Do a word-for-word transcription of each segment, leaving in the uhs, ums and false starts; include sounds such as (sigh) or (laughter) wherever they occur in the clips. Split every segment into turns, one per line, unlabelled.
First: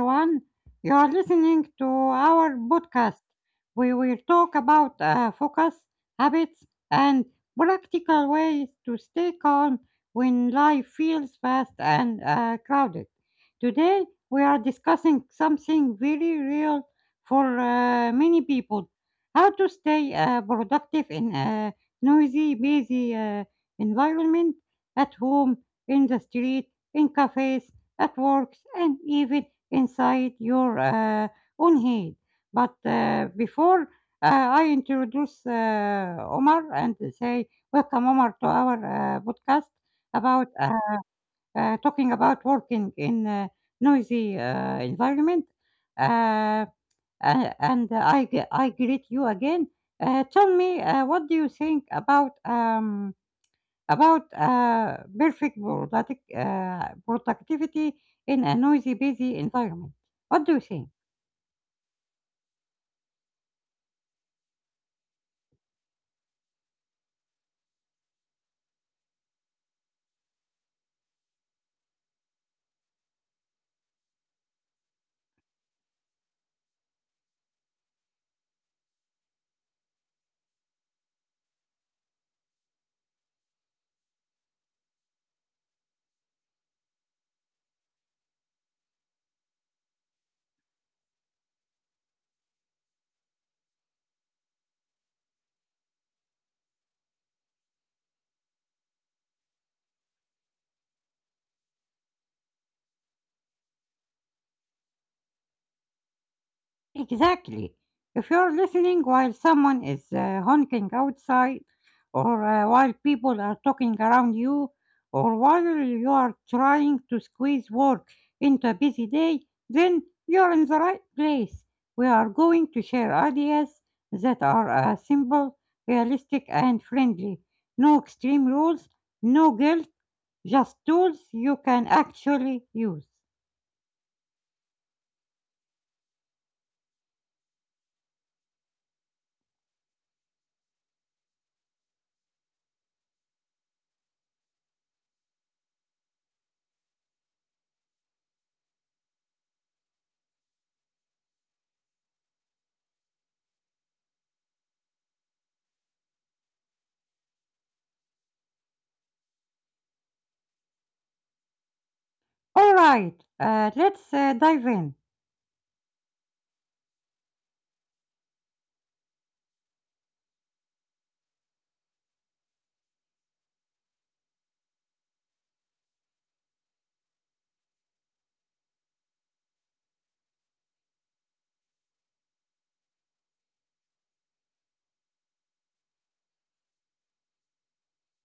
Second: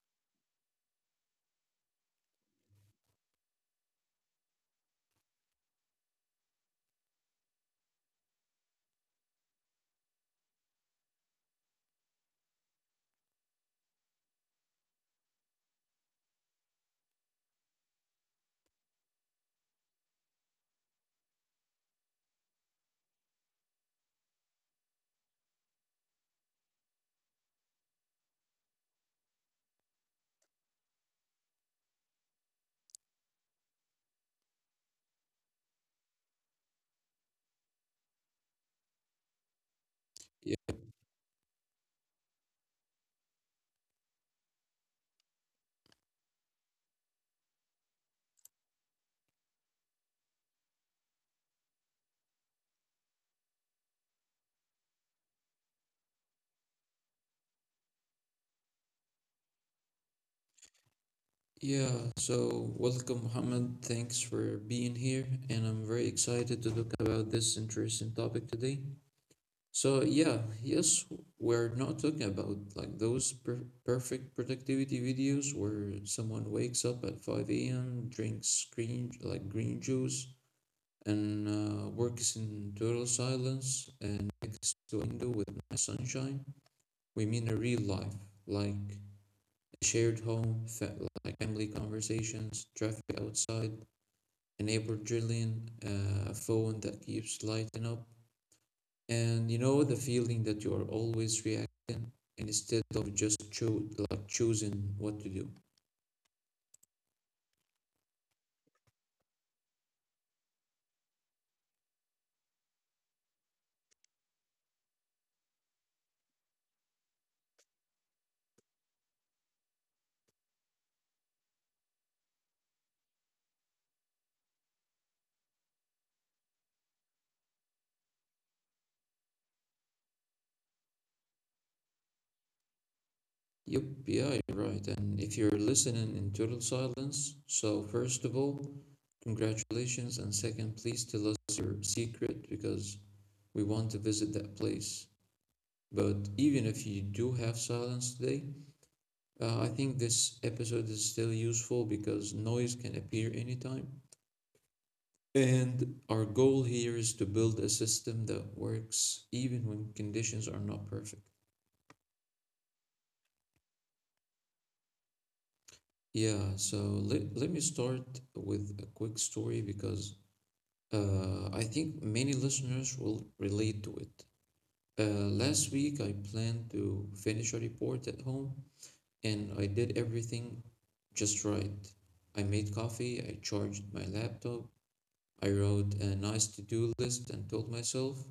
everyone. You are listening to our podcast. We will talk about uh, focus, habits, and practical ways to stay calm when life feels fast and uh, crowded. Today, we are discussing something very real for uh, many people: how to stay uh, productive in a noisy, busy uh, environment, at home, in the street, in cafes, at work, and even inside your uh, own head. But uh, before uh, I introduce uh, Omar and say, "Welcome, Omar, to our uh, podcast about
Yeah,
uh, uh, talking about working in a noisy uh, environment." Uh, uh, and I, g- I greet you again. Uh, tell me, uh, what do you think about? Um, about uh, perfect product, uh, productivity in a noisy, busy environment. What do you think?
yeah. So welcome, Muhammad. Thanks for being here, and I'm very excited to talk about this interesting topic today. So yeah, yes, we're not talking about like those per- perfect productivity videos where someone wakes up at five a m, drinks green like green juice, and uh, works in total silence and next to a window with nice sunshine. We mean a real life, like shared home, like family conversations, traffic outside, an adrenaline, uh, a phone that keeps lighting up, and you know the feeling that you are always reacting instead of just cho- like choosing what to do.
Exactly. If you're listening while someone is uh, honking outside, or uh, while people are talking around you, or while you are trying to squeeze work into a busy day, then you're in the right place. We are going to share ideas that are uh, simple, realistic, and friendly. No extreme rules, no guilt, just tools you can actually use.
Yep, yeah, you're right. And if you're listening in total silence, so first of all, congratulations, and second, please tell us your secret because we want to visit that place. But even if you do have silence today, Uh, I think this episode is still useful because noise can appear anytime. And our goal here is to build a system that works even when conditions are not perfect.
All right, uh, let's uh, dive in.
Yeah, so let, let me start with a quick story because uh, I think many listeners will relate to it. Uh, last week, I planned to finish a report at home and I did everything just right. I made coffee, I charged my laptop, I wrote a nice to-do list and told myself,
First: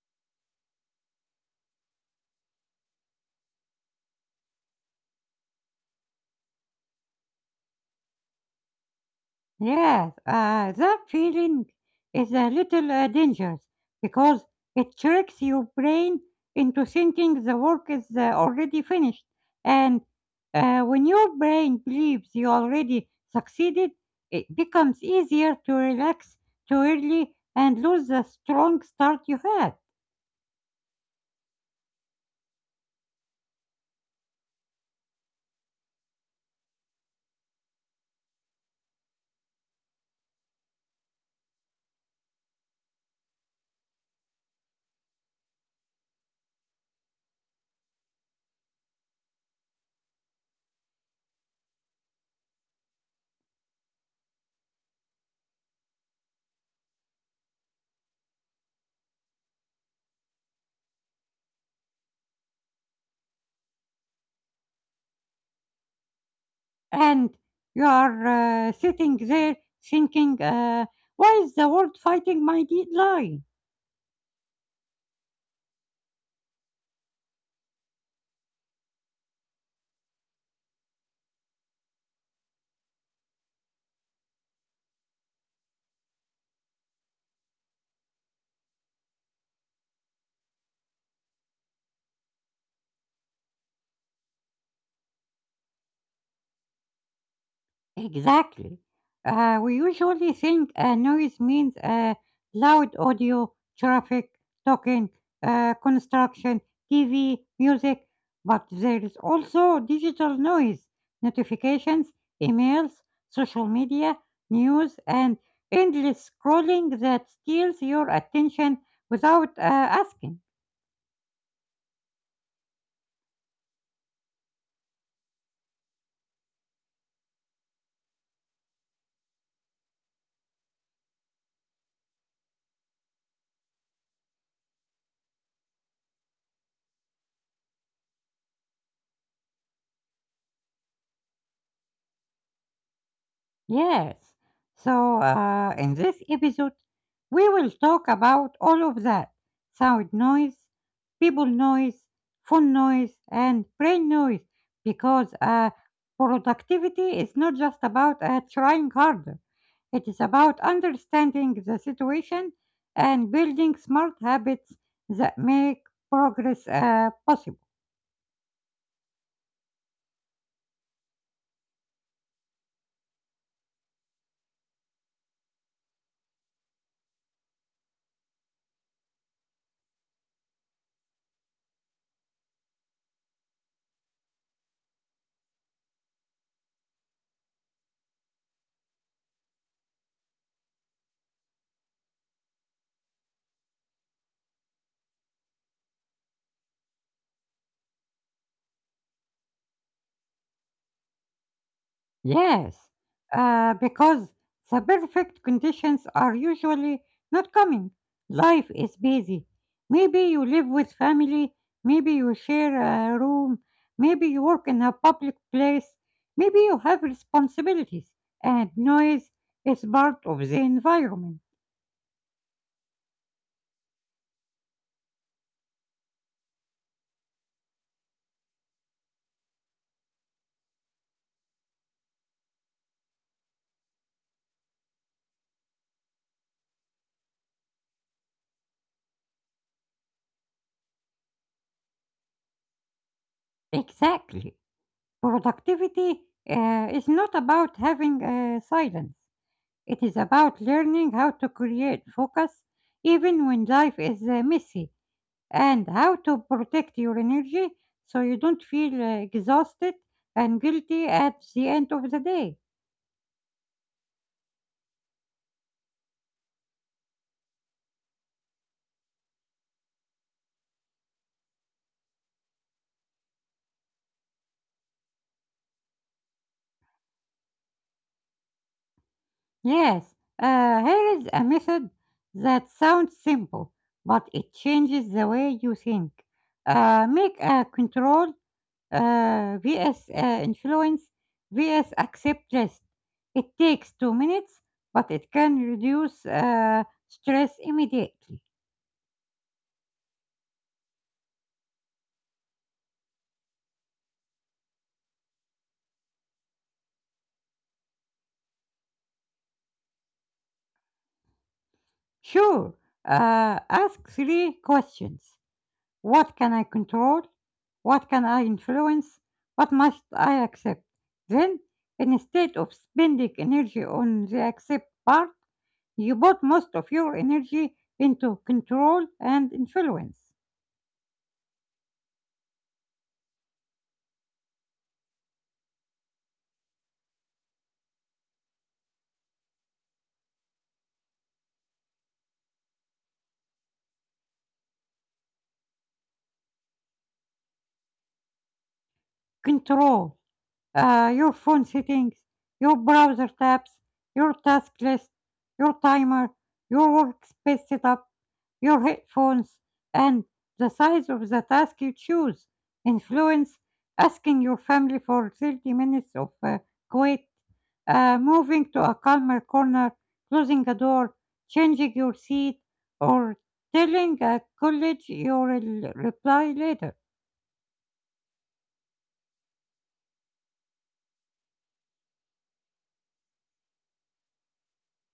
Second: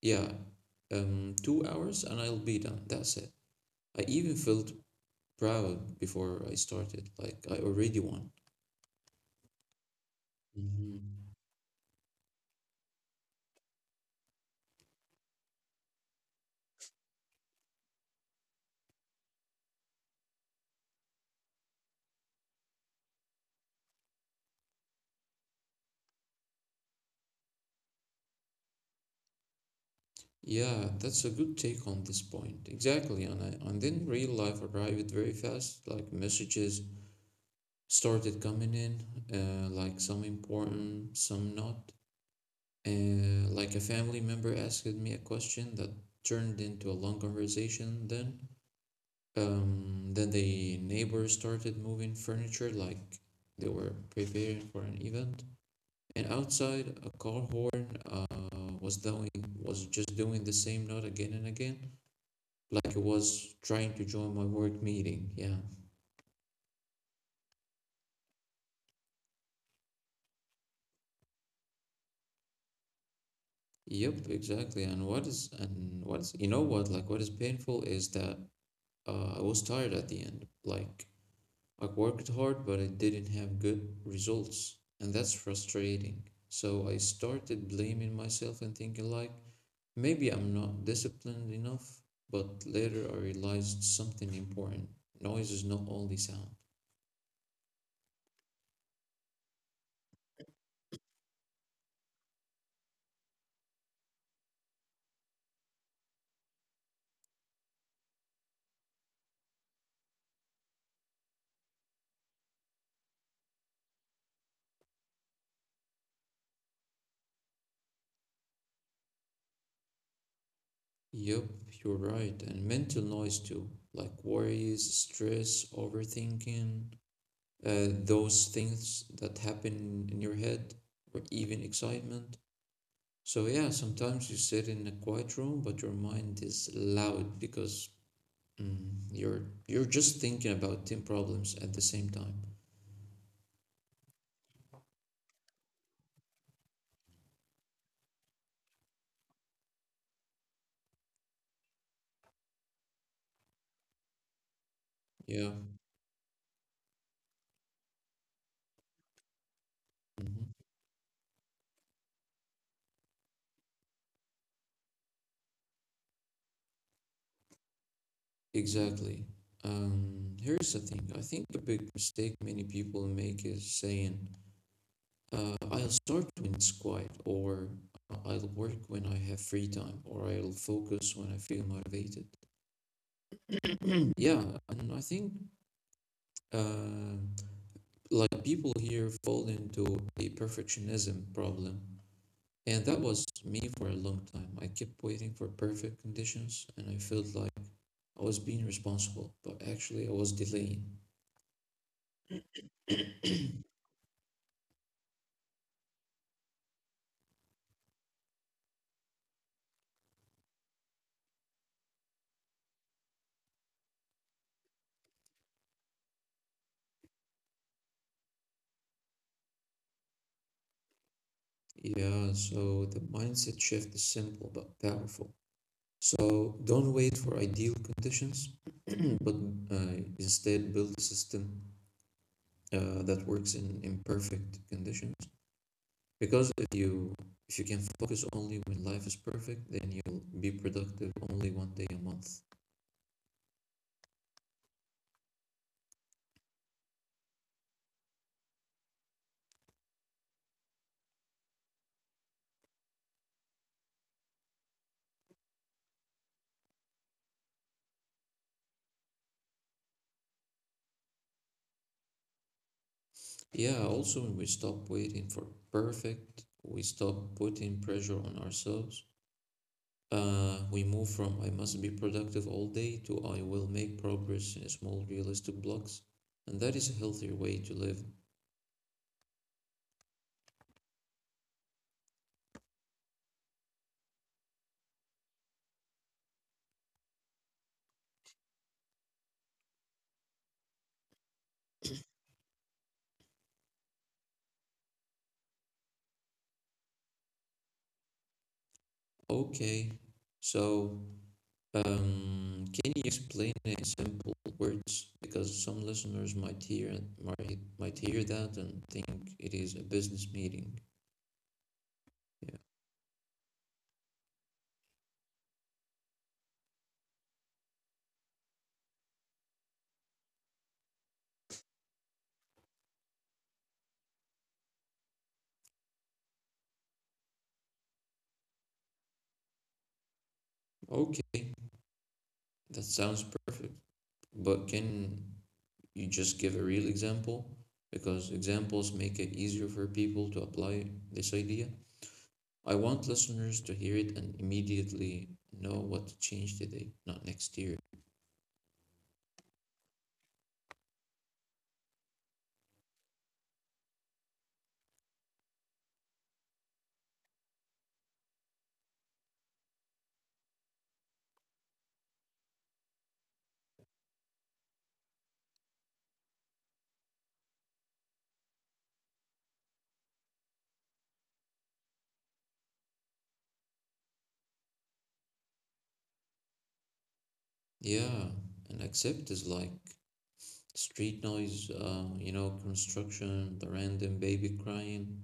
yeah, um, two hours and I'll be done. That's it. I even felt proud before I started, like I already won.
Yes, uh, that
Mhm.
feeling is a little uh, dangerous because it tricks your brain into thinking the work is uh, already finished. And uh, When your brain believes you already succeeded, it becomes easier to relax too early and lose the strong start you had.
Yeah, that's a good take on this point. Exactly, and I, and then real life arrived very fast. Like messages started coming in, uh, like some important, some not. Uh, like a family member asked me a question that turned into a long conversation then Um, then the neighbors started moving furniture like they were preparing for an event. And outside, a car horn uh, was doing was just doing the same note again and again, like it was trying to join my work meeting. Yeah.
And you are uh, sitting there thinking, uh, why is the world fighting my deadline?
Yep, exactly. And what is and what is you know what like what is painful is that uh, I was tired at the end. Like I worked hard, but I didn't have good results, and that's frustrating. So I started blaming myself and thinking, like, maybe I'm not disciplined enough. But later I realized something important: noise is not only sound.
Exactly. Uh, we usually think uh, noise means uh, loud audio, traffic, talking, uh, construction, T V, music, but there is also digital noise, notifications, emails, social media, news, and endless scrolling that steals your attention without uh, asking.
Yup, you're right, and mental noise too, like worries, stress, overthinking, uh, those things that happen in your head, or even excitement. So yeah, sometimes you sit in a quiet room, but your mind is loud because mm, you're you're just thinking about ten problems at the same time.
Yes. So, uh, in this episode, we will talk about all of that: sound noise, people noise, phone noise, and brain noise, because
Yeah,
uh, productivity is not just about uh, trying harder, it is
mhm,
about understanding the situation and building smart habits that make progress uh, possible.
exactly. Um, here's the thing. I think a big mistake many people make is saying, uh, "I'll start when it's quiet," or "Uh, "I'll work when I have free time," or "I'll focus when I feel motivated." (clears throat) Yeah, and I think. Uh, like people here fall into a perfectionism problem, and that was me for a long time. I kept waiting for perfect conditions and I felt like I was being responsible, but actually I was delaying.
Yes, uh, because the perfect conditions are usually not coming. Life is busy. Maybe you live with family, maybe you share a room, maybe you work in a public place, maybe you have responsibilities, and noise is part of the environment.
Yeah, so the mindset shift is simple but powerful. So don't wait for ideal conditions, (clears throat) but uh, instead build a system uh, that works in imperfect conditions, because if you if you can focus only when life is perfect, then you'll be productive only one day a month.
Exactly. Productivity uh, is not about having uh, silence. It is about learning how to create focus even when life is uh, messy, and how to protect your energy so you don't feel uh, exhausted and guilty at the end of the day.
Yeah, also when we stop waiting for perfect, we stop putting pressure on ourselves. Uh, we move from I must be productive all day to I will make progress in small realistic blocks, and that is a healthier way to live.
Yes, uh, here is a method that sounds simple, but it changes the way you think. Uh, make a controlled uh, vs uh, influence vs accept rest. It takes two minutes, but it can reduce uh, stress immediately.
Okay, so Um, can you explain it in simple words? Because some listeners might hear and might might hear that and think it is a business meeting. Yeah.
Sure, uh, ask three questions: What can I control? What can I influence? What must I accept? Then, instead of spending energy on the accept part, you put most of your energy into control and influence.
Okay, that sounds perfect. But can you just give a real example? Because examples make it easier for people to apply this idea. I want listeners to hear it and immediately know what to change today, not next year.
Control uh, your phone settings, your browser tabs, your task list, your timer, your workspace setup, your headphones, and the size of the task you choose. Influence: asking your family for thirty minutes of uh, quiet, uh, moving to a calmer corner, closing a door, changing your seat, or telling a college you'll reply later.
Yeah, and accept is like street noise, uh, you know, construction, the random baby crying,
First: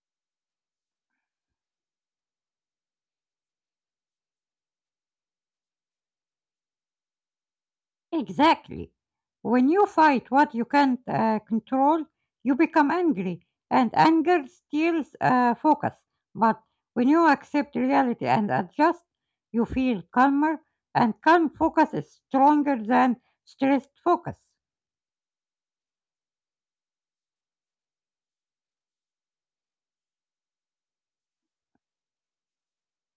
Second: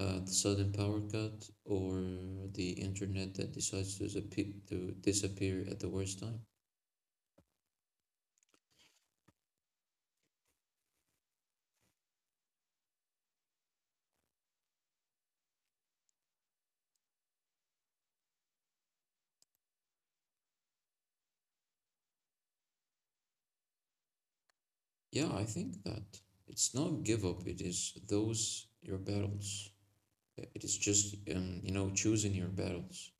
uh, the sudden power cut, or the internet that decides to, disappear to disappear at the worst time.
Exactly. When you fight what you can't uh, control, you become angry, and anger steals uh, focus. But when you accept reality and adjust, you feel calmer, and calm focus is stronger than stressed focus.
Yeah, I think that it's not give up, it is those your battles. It is just, um, you know, choosing your battles.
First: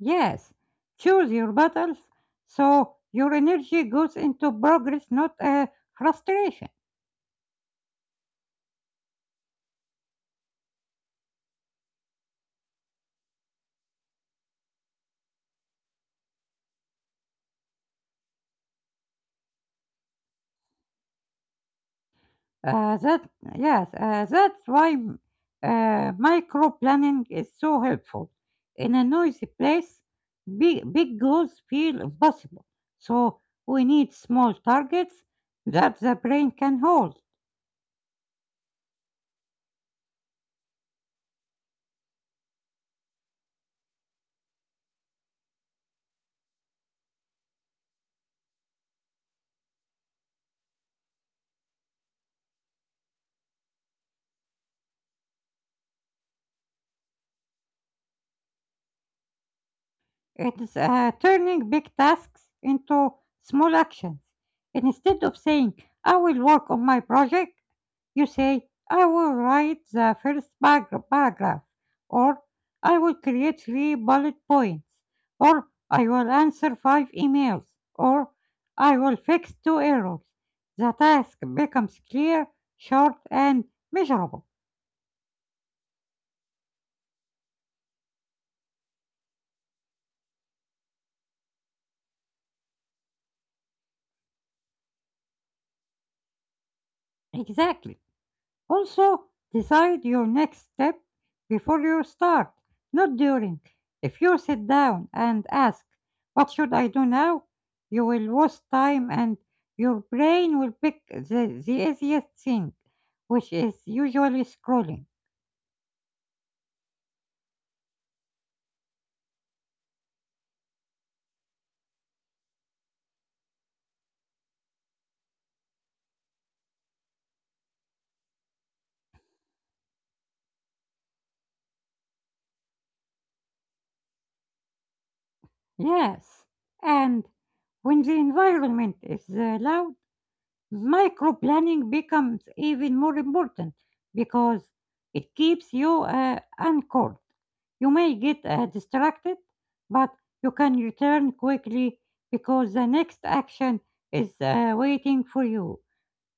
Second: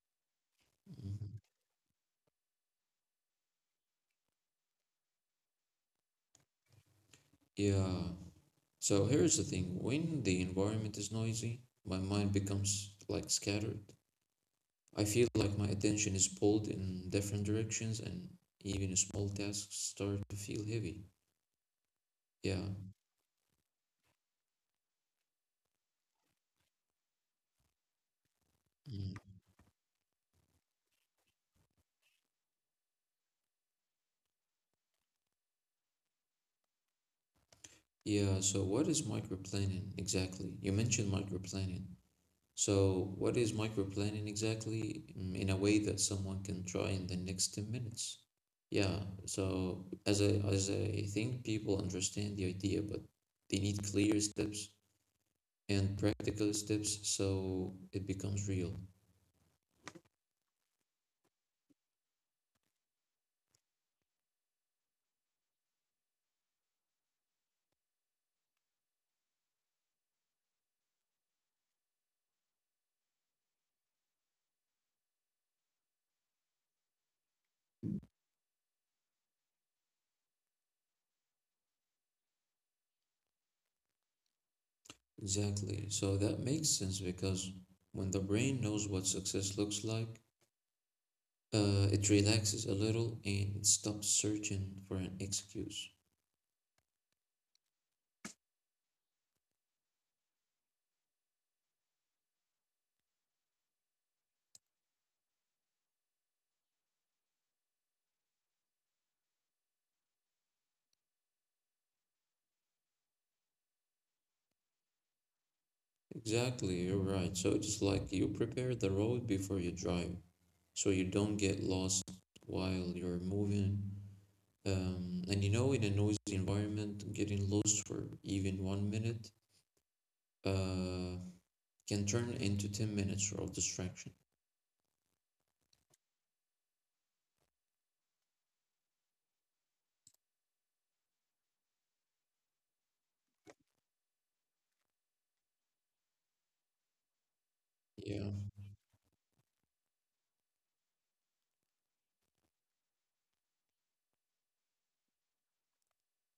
Yes, choose
Mhm.
your battles so your energy goes into progress, not uh, frustration.
Yeah. So here's the thing: when the environment is noisy, my mind becomes like scattered. I feel like my attention is pulled in different directions and even small tasks start to feel heavy. Yeah.
Uh, that yes, uh, that's why uh, micro planning is so helpful. In a
Mm.
noisy place, big big goals feel impossible. So we need small targets that the brain can hold.
Yeah, so what is microplanning exactly? You mentioned microplanning. So what is microplanning exactly mm, in a way that someone can try in the next ten minutes? Yeah, so as I as I think people understand the idea, but they need clear steps and practical steps so it becomes real.
It's uh, turning big tasks into small actions. Instead of saying, "I will work on my project," you say, "I will write the first parag- paragraph," or "I will create three bullet points," or "I will answer five emails," or "I will fix two errors." The task becomes clear, short, and measurable.
Exactly. So that makes sense because when the brain knows what success looks like, uh, it relaxes a little and it stops searching for an excuse.
Exactly. Also, decide your next step before you start, not during. If you sit down and ask, "What should I do now?" you will waste time and your brain will pick the, the easiest thing, which is usually scrolling.
Exactly, you're right. So it's like you prepare the road before you drive, so you don't get lost while you're moving. Um, and you know, in a noisy environment, getting lost for even one minute uh, can turn into ten minutes of distraction.
Yes, and when the environment is uh, loud, micro planning becomes even more important because it keeps you uh, anchored. You may
Yeah.
get uh, distracted, but you can return quickly because the next action is uh, waiting for you.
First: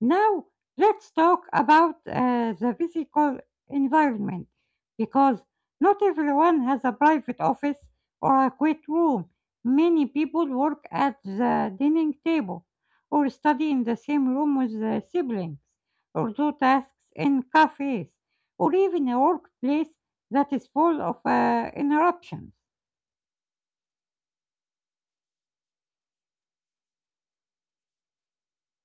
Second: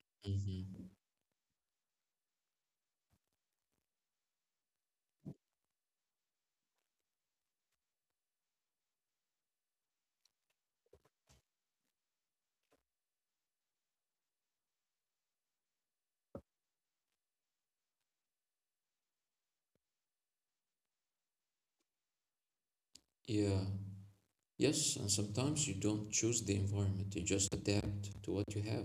Now,
Hmm.
let's talk about uh, the physical environment, because not everyone has a private office or a quiet room. Many people work at the dining table, or study in the same room with their siblings, or do tasks in cafes, or even a workplace that is full of uh, interruptions.
Yeah, yes, and sometimes you don't choose the environment, you just adapt to what you have.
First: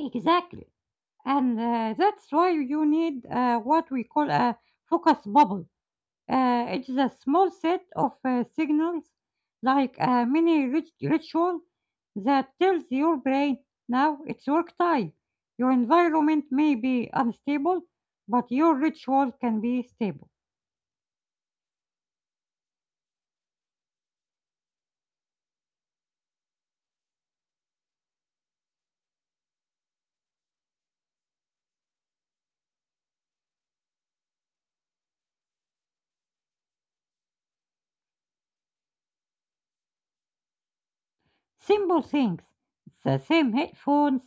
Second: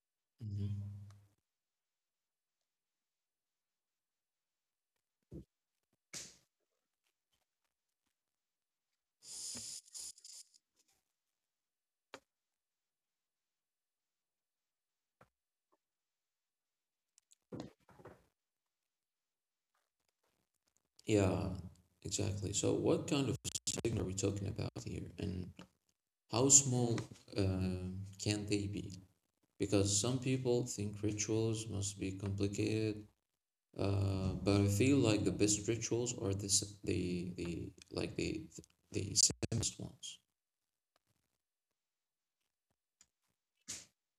Exactly.
Mhm.
And uh, that's why you need uh, what we call a focus bubble. Uh, it's a small set of uh, signals, like a mini rit- ritual, that tells your brain now it's work time. Your environment may be unstable, but your ritual can be stable.
Yeah, exactly. So, what kind of signal are we talking about here, and how small uh, can they be? Because some people think rituals must be complicated, uh, but I feel like the best rituals are the s- the, the like the the simplest ones.
Simple things. The same headphones,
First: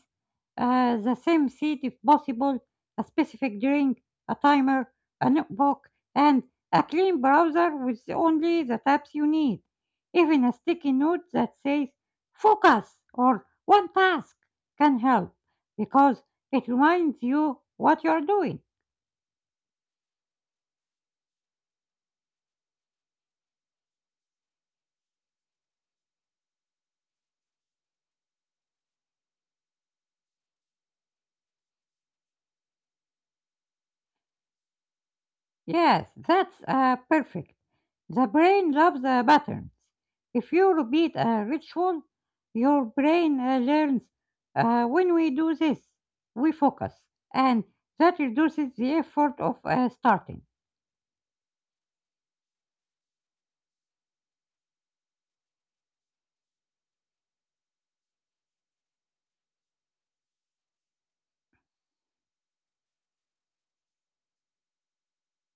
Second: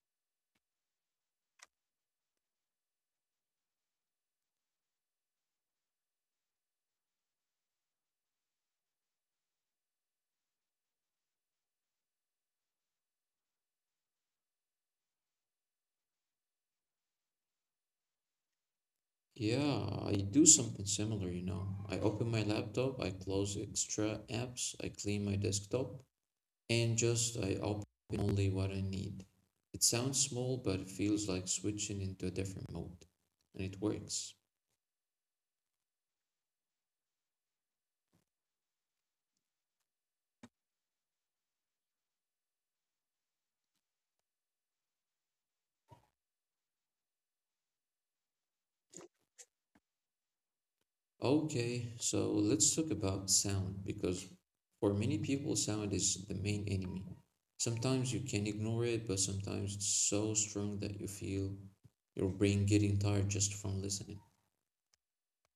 uh, the same seat if possible, a specific drink, a timer, a notebook, and a clean browser with only the tabs you need. Even a sticky note that says focus or one task can help, because it reminds you what you're doing.
Yeah, I do something similar, you know. I open my laptop, I close extra apps, I clean my desktop, and just I open only what I need. It sounds small, but it feels like switching into a different mode, and it works.
Yes, that's uh, perfect. The brain loves uh, patterns. If you repeat a ritual, your brain uh, learns, uh, when we do this, we focus, and that reduces the effort of uh, starting.
Okay, so let's talk about sound because for many people, sound is the main enemy. Sometimes you can ignore it, but sometimes it's so strong that you feel your brain getting tired just from listening.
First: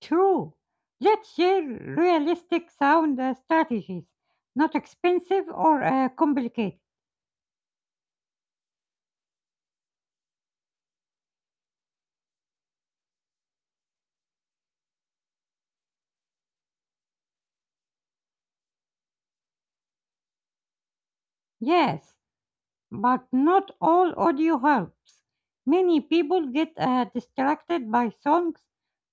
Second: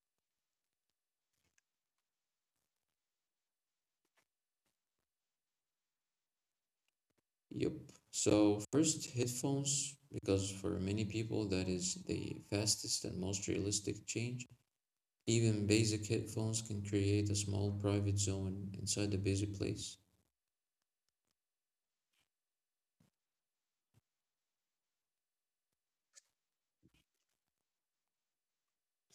True. Let's share realistic sound uh, strategies, not expensive or uh, complicated.
Yep. So first, headphones, because for many people that is the fastest and most realistic change. Even basic headphones can create a small private zone inside a busy place.
Yes, but not all audio helps. Many people get uh, distracted by songs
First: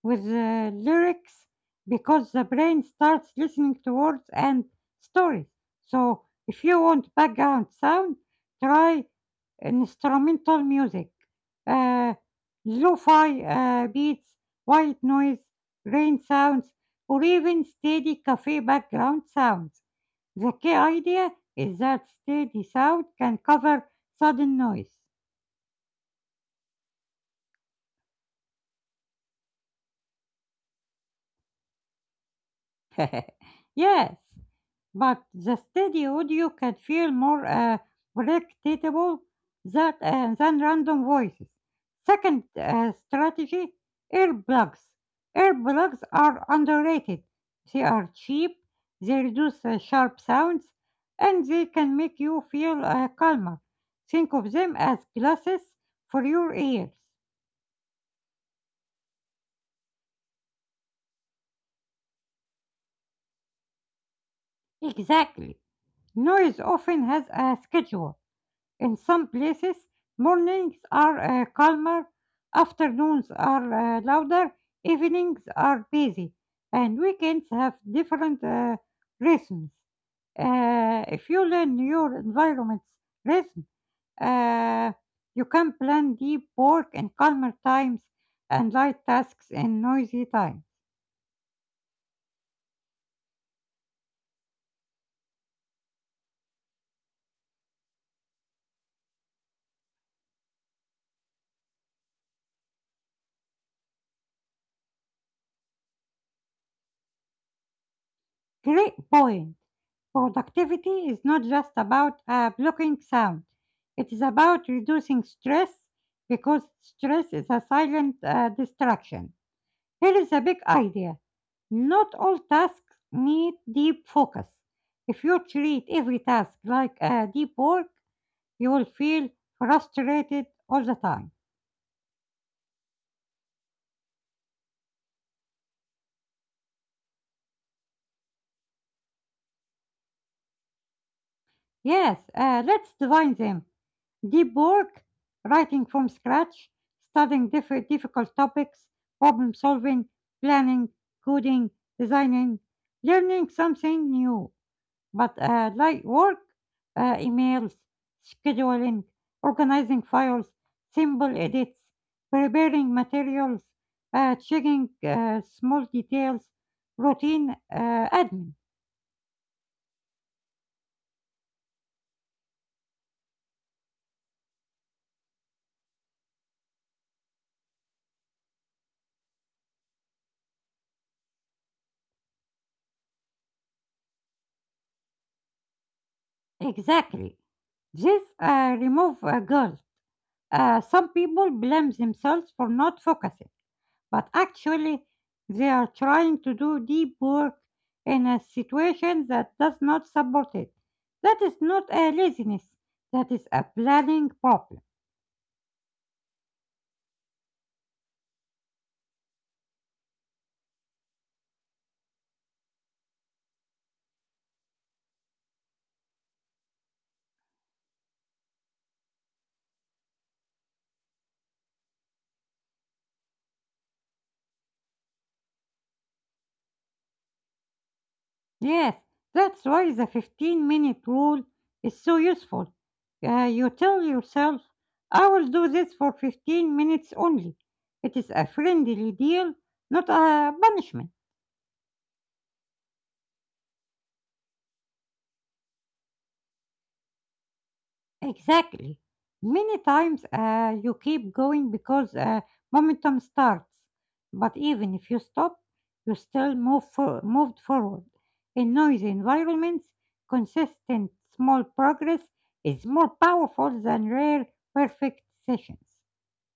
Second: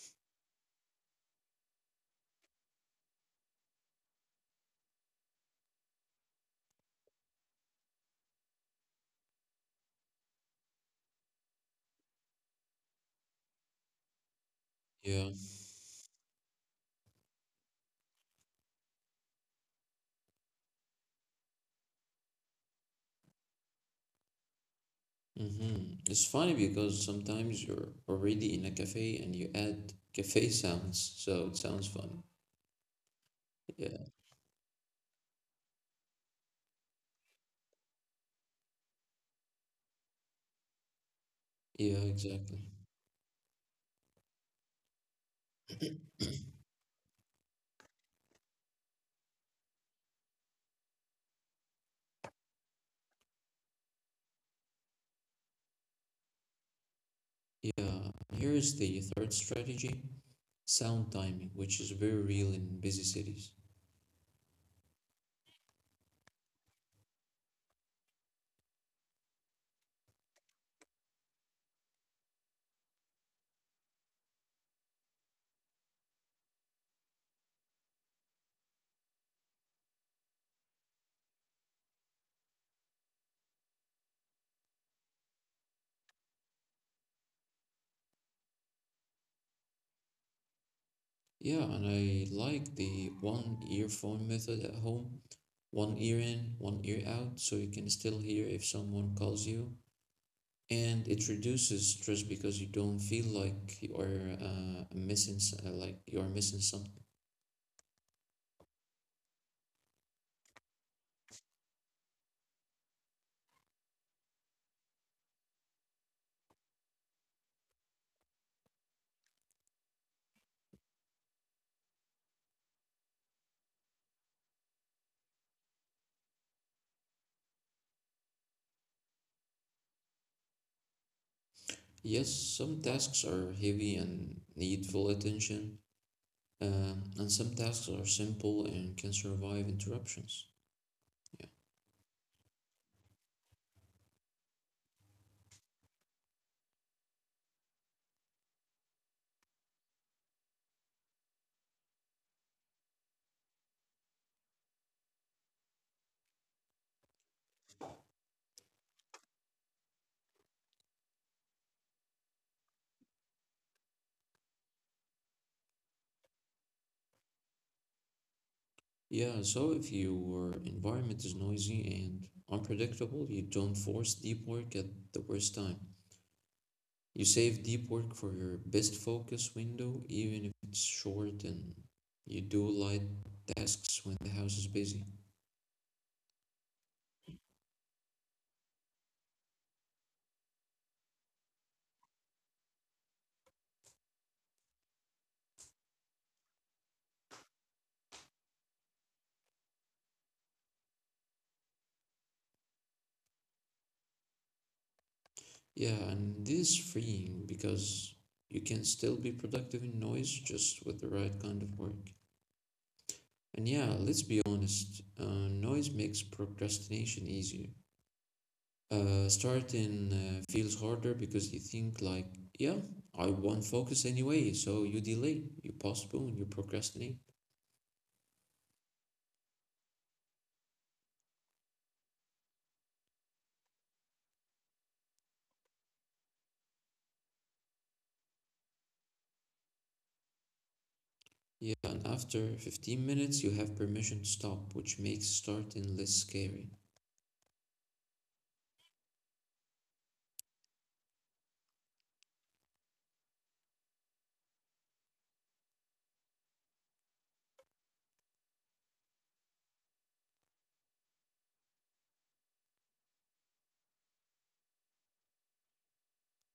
with uh, lyrics because the brain starts listening to words and stories. So, if you want background sound, try instrumental music, uh, lo-fi uh, beats, white
Yeah.
noise, rain sounds, or even steady cafe background sounds. The key idea is that steady sound can cover sudden noise.
Mm-hmm. It's funny because sometimes you're already in a cafe and you add cafe sounds, so it sounds fun.
(laughs)
Yeah.
Yes, but the steady audio can feel more uh, predictable that, uh, than random voices.
Yeah,
Second
exactly.
uh, strategy: earplugs. Earplugs are underrated. They are cheap, they reduce uh, sharp sounds, and they can make you feel uh, calmer. Think of them as glasses for your ears.
Yeah. Here is the third strategy, sound timing, which is very real in busy cities.
Exactly. Noise often has a schedule. In some places, mornings are uh, calmer, afternoons are uh, louder, evenings are busy, and weekends have different uh, rhythms. Uh, if you learn your environment's rhythm, uh, you can plan deep work in calmer times and light tasks in noisy times.
Yeah, and I like the one earphone method at home. One ear in, one ear out, so you can still hear if someone calls you. And it reduces stress because you don't feel like you are uh, missing, s- uh, like you are missing something.
Great point. Productivity is not just about uh, blocking sound, it is about reducing stress because stress is a silent uh, distraction. Here is a big idea: not all tasks need deep focus. If you treat every task like uh, deep work, you will feel frustrated all the time.
Yes, some tasks are heavy and need full attention, uh, and some tasks are simple and can survive interruptions.
Yes, uh, let's divide them. Deep work: writing from scratch, studying different difficult topics, problem solving, planning, coding, designing, learning something new. But uh, light work: uh, emails, scheduling, organizing files, simple edits, preparing materials, uh, checking uh, small details, routine uh, admin.
Yeah, so if your environment is noisy and unpredictable, you don't force deep work at the worst time. You save deep work for your best focus window, even if it's short, and you do light tasks when the house is busy.
Exactly. This uh, remove a goal. Uh, some people blame themselves for not focusing, but actually, they are trying to do deep work in a situation that does not support it. That is not a laziness, that is a planning problem.
Yeah, and this is freeing because you can still be productive in noise just with the right kind of work. And yeah, let's be honest, uh, noise makes procrastination easier. Uh, starting uh, feels harder because you think, like, yeah, I won't focus anyway, so you delay, you postpone, you procrastinate.
Yes, that's why the fifteen minute rule is so useful. Uh, you tell yourself, I will do this for fifteen minutes only. It is a friendly deal, not a punishment.
Yeah, and after fifteen minutes, you have permission to stop, which makes starting less scary.
Exactly. Many times uh, you keep going because uh, momentum starts. But even if you stop, you still move for- moved forward. In noisy environments, consistent small progress is more powerful than rare perfect sessions.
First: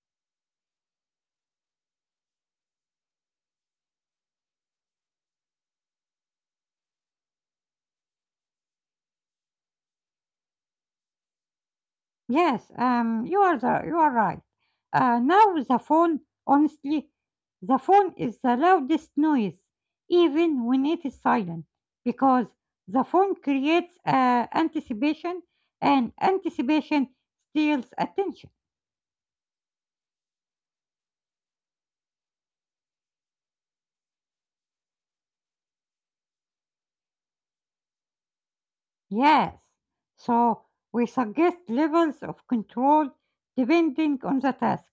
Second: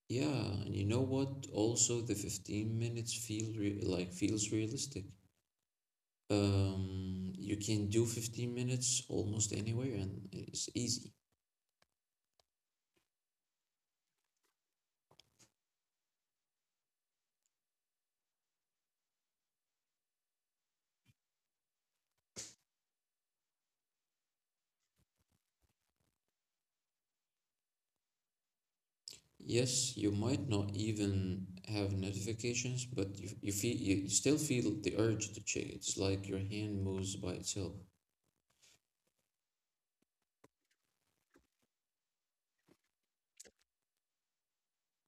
Yeah, and you know what? Also, the fifteen minutes feel re- like feels realistic. Um, you can do fifteen minutes almost anywhere, and it's easy.
Yes, um, you are the, you are right. Uh, now the phone, honestly, the phone is the loudest noise, even when it is silent, because the phone creates uh, anticipation, and anticipation steals attention.
Yes, you might not even have notifications, but you you feel you you still feel the urge to check. It's like your hand moves by itself.
Yes. So we suggest levels of control depending on the task.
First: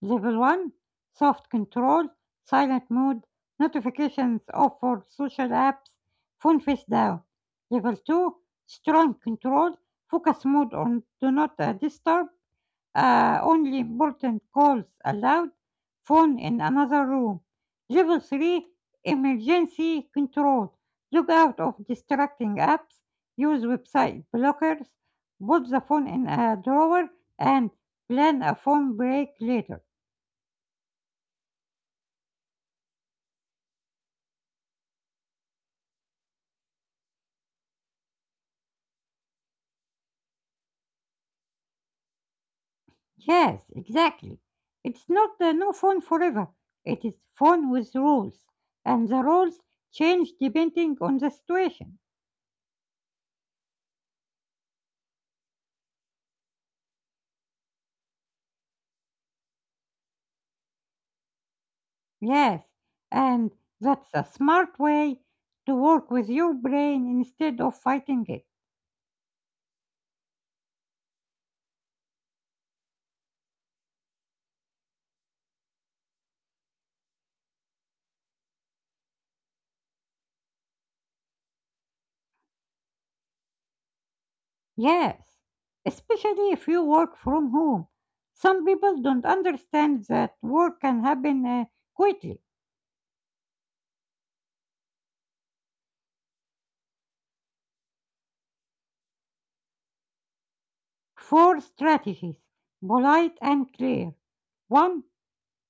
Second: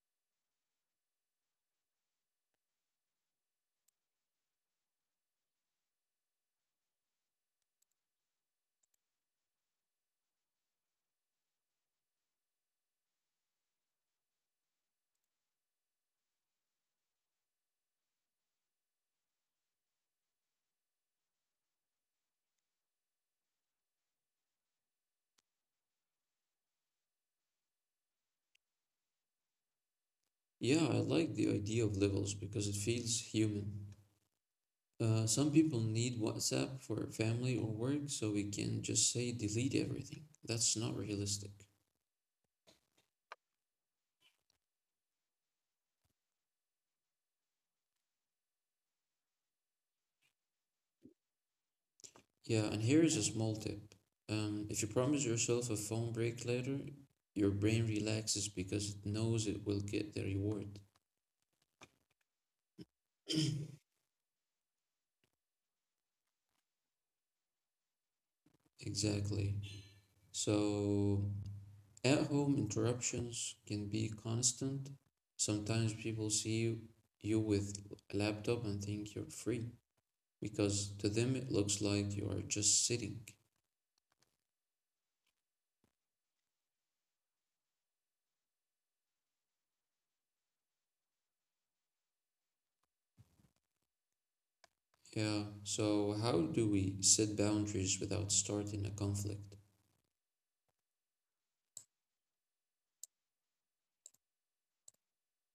Level one: soft control, silent mode, notifications off for social apps, phone face down. Level two: strong control, focus mode on do not uh, disturb, uh, only important calls allowed, phone in another room. Level three: emergency control. Look out of distracting apps, use website blockers, put the phone in a drawer, and plan a phone break later.
Yeah, I like the idea of levels because it feels human. Uh, some people need WhatsApp for family or work, so we can just say delete everything. That's not realistic.
Yes, exactly. It's not the no phone forever. It is phone with rules, and the rules change depending on the situation.
Yeah, and here is a small tip. Um, if you promise yourself a phone break later, your brain relaxes because it knows it will get the reward.
Yes, and that's a smart way to work with your brain instead of fighting it.
Exactly. So, at home interruptions can be constant. Sometimes people see you, you with a laptop and think you're free because to them it looks like you are just sitting.
Yes, especially if you work from home. Some people don't understand that work can happen uh, quickly.
Yeah, so how do we set boundaries without starting a conflict?
Four strategies, polite and clear. One,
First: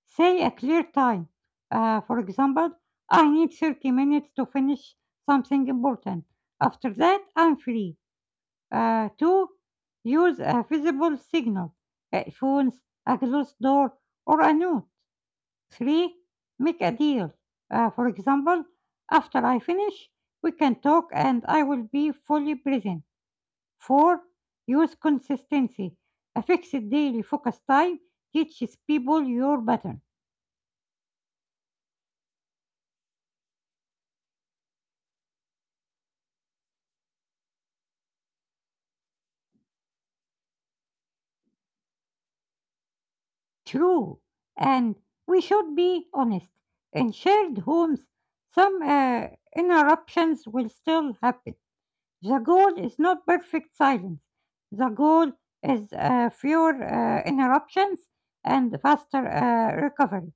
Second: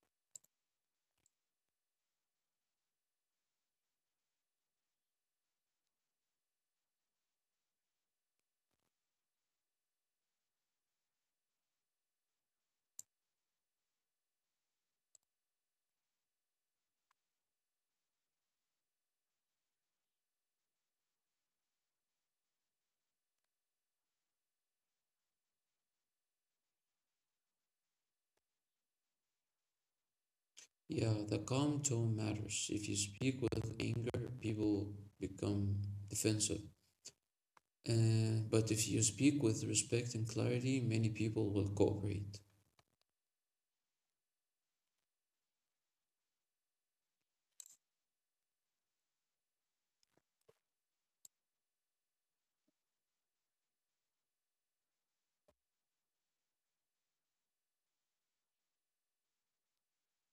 say a clear time. Uh, for example, I need thirty minutes to finish something important. After that, I'm free. Uh, two. Use a visible signal, a phones, a closed door, or a note. three. Make a deal. Uh, for example, after I finish, we can talk and I will be fully present. four. Use consistency. A fixed daily focus time teaches people your pattern.
Yeah, the calm tone matters. If you speak with anger, people become defensive. Uh, but if you speak with respect and clarity, many people will cooperate.
True. And we should be honest. In shared homes, some uh, interruptions will still happen. The goal is not perfect silence. The goal is uh, fewer uh, interruptions and faster uh, recovery.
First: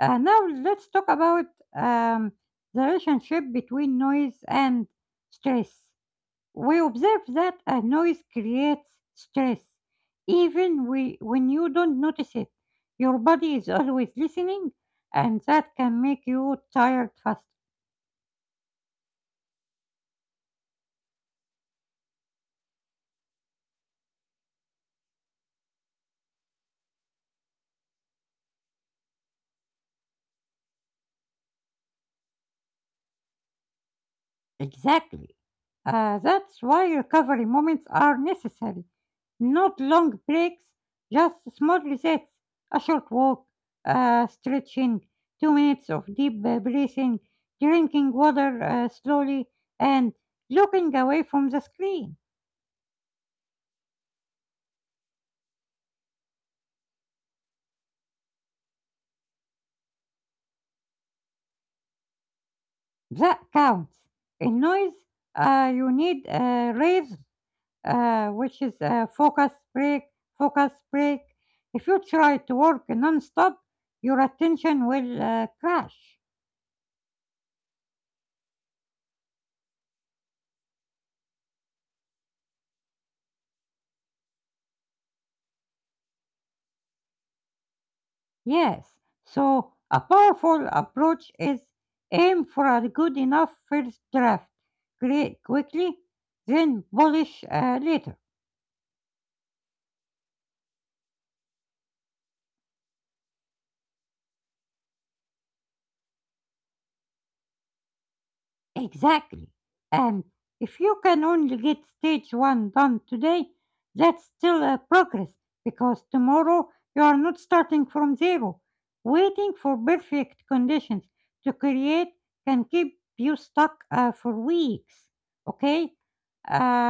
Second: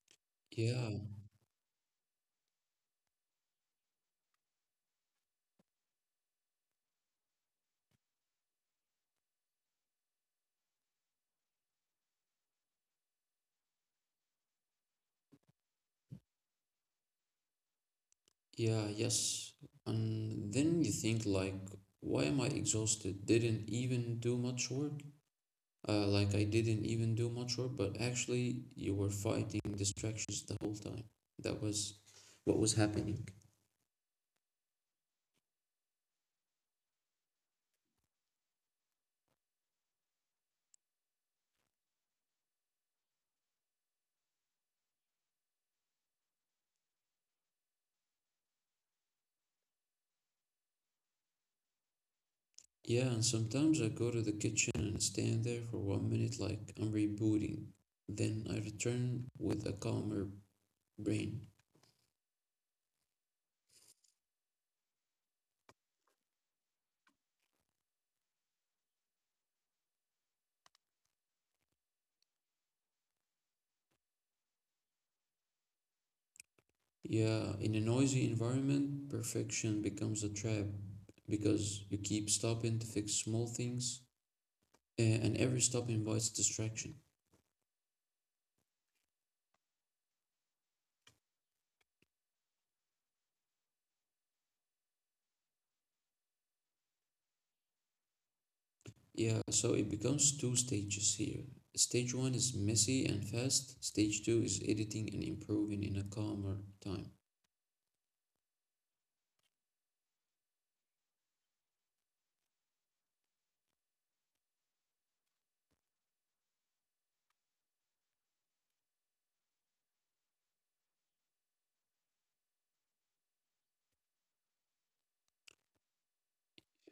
Uh, now let's
Yeah,
talk about um, the relationship between noise and stress. We observe that uh, noise creates stress, even we, when you don't notice it. Your body is always listening, and that can make you tired fast.
yeah, yes. And then you think like, why am I exhausted? Didn't even do much work? Uh, like I didn't even do much work, but actually you were fighting distractions the whole time. That was what was happening.
Exactly. Uh, that's why recovery moments are necessary. Not long breaks, just small resets. A short walk, uh, stretching, two minutes of deep uh, breathing, drinking water uh, slowly, and looking away from the screen.
Yeah, and sometimes I go to the kitchen and stand there for one minute like I'm rebooting. Then I return with a calmer brain.
That counts. In noise, uh, you need uh, raise uh, which is a focus break, focus break. If you try to work non-stop, your attention will uh, crash.
Yeah, in a noisy environment, perfection becomes a trap because you keep stopping to fix small things, a- and every stop invites distraction.
Yes. So a powerful approach is aim for a good enough first draft. Create quickly, then polish uh, later.
Yeah, so it becomes two stages here. Stage one is messy and fast. Stage two is editing and improving in a calmer time.
Exactly. And if you can only get stage one done today, that's still a progress because tomorrow you are not starting from zero. Waiting for perfect conditions to create can keep you stuck uh, for weeks. Okay?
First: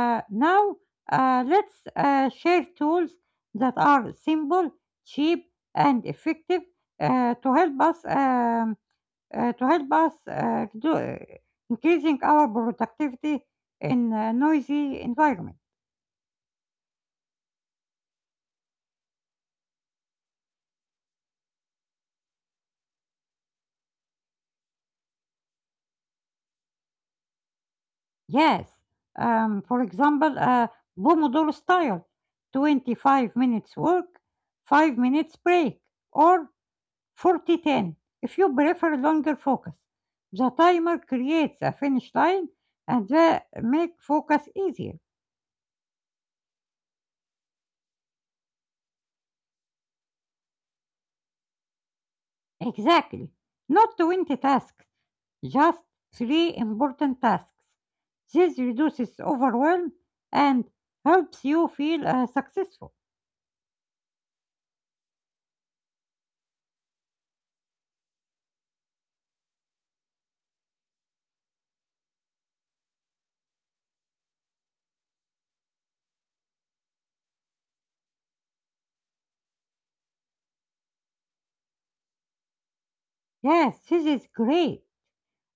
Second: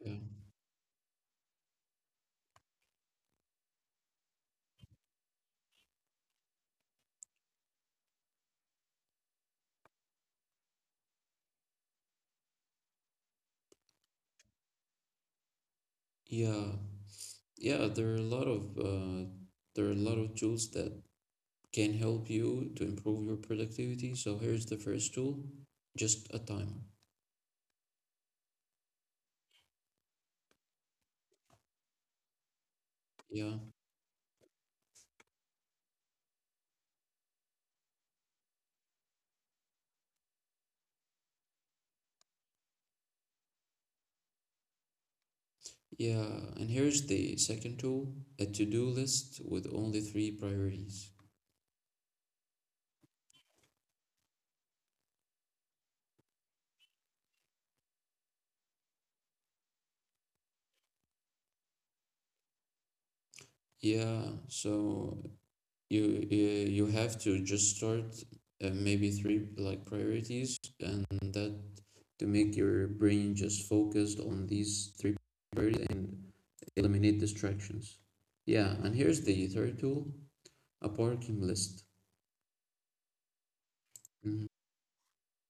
Yeah.
now, uh, let's uh, share tools that are simple, cheap, and effective uh, to help us um, uh, to help us uh, do, uh, increasing our productivity in a noisy environment.
Yeah. Yeah, there are a lot of uh, there are a lot of tools that can help you to improve your productivity. So here's the first tool, just a timer.
Yes, um, for example, uh, Pomodoro style,
Yeah.
twenty-five minutes work, five minutes break, or forty ten if you prefer longer focus. The timer creates a finish line and that make focus easier.
Yeah, and here's the second tool, a to-do list with only three priorities.
Exactly. Not twenty tasks, just three important tasks. This reduces overwhelm and helps you feel uh, successful.
Yeah, so you you you have to just start uh, maybe three like priorities and that to make your brain just focused on these three priorities and eliminate distractions. Yeah, and here's the third tool, a parking list.
Yes, this is
Mhm.
great.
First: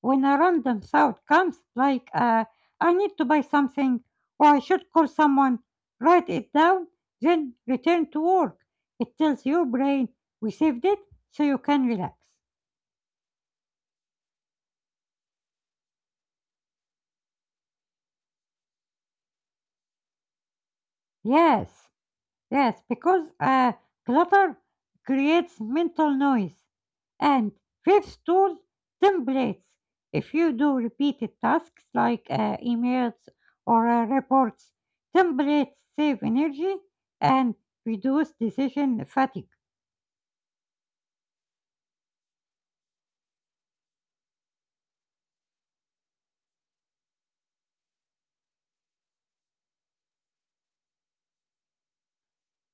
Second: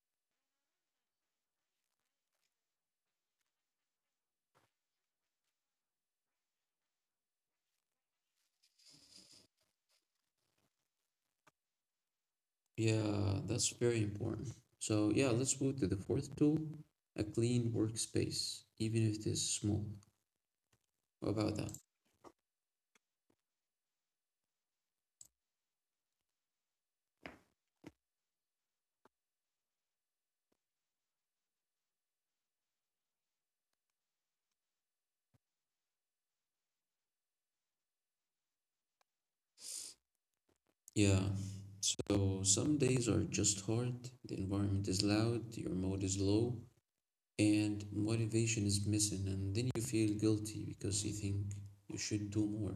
When a random thought comes, like uh, I need to buy something or I should call someone, write it down, then return to work. It tells your brain we saved it so you can relax.
Yeah, that's very important. So yeah, let's move to the fourth tool, a clean workspace, even if it is small. What about that?
Yes, yes, because uh, clutter creates mental noise. And fifth tool, templates. If you do repeated tasks like uh, emails or uh, reports, templates save energy and reduce decision fatigue.
Yeah. So some days are just hard, the environment is loud, your mood is low, and motivation is missing, and then you feel guilty because you think you should do more.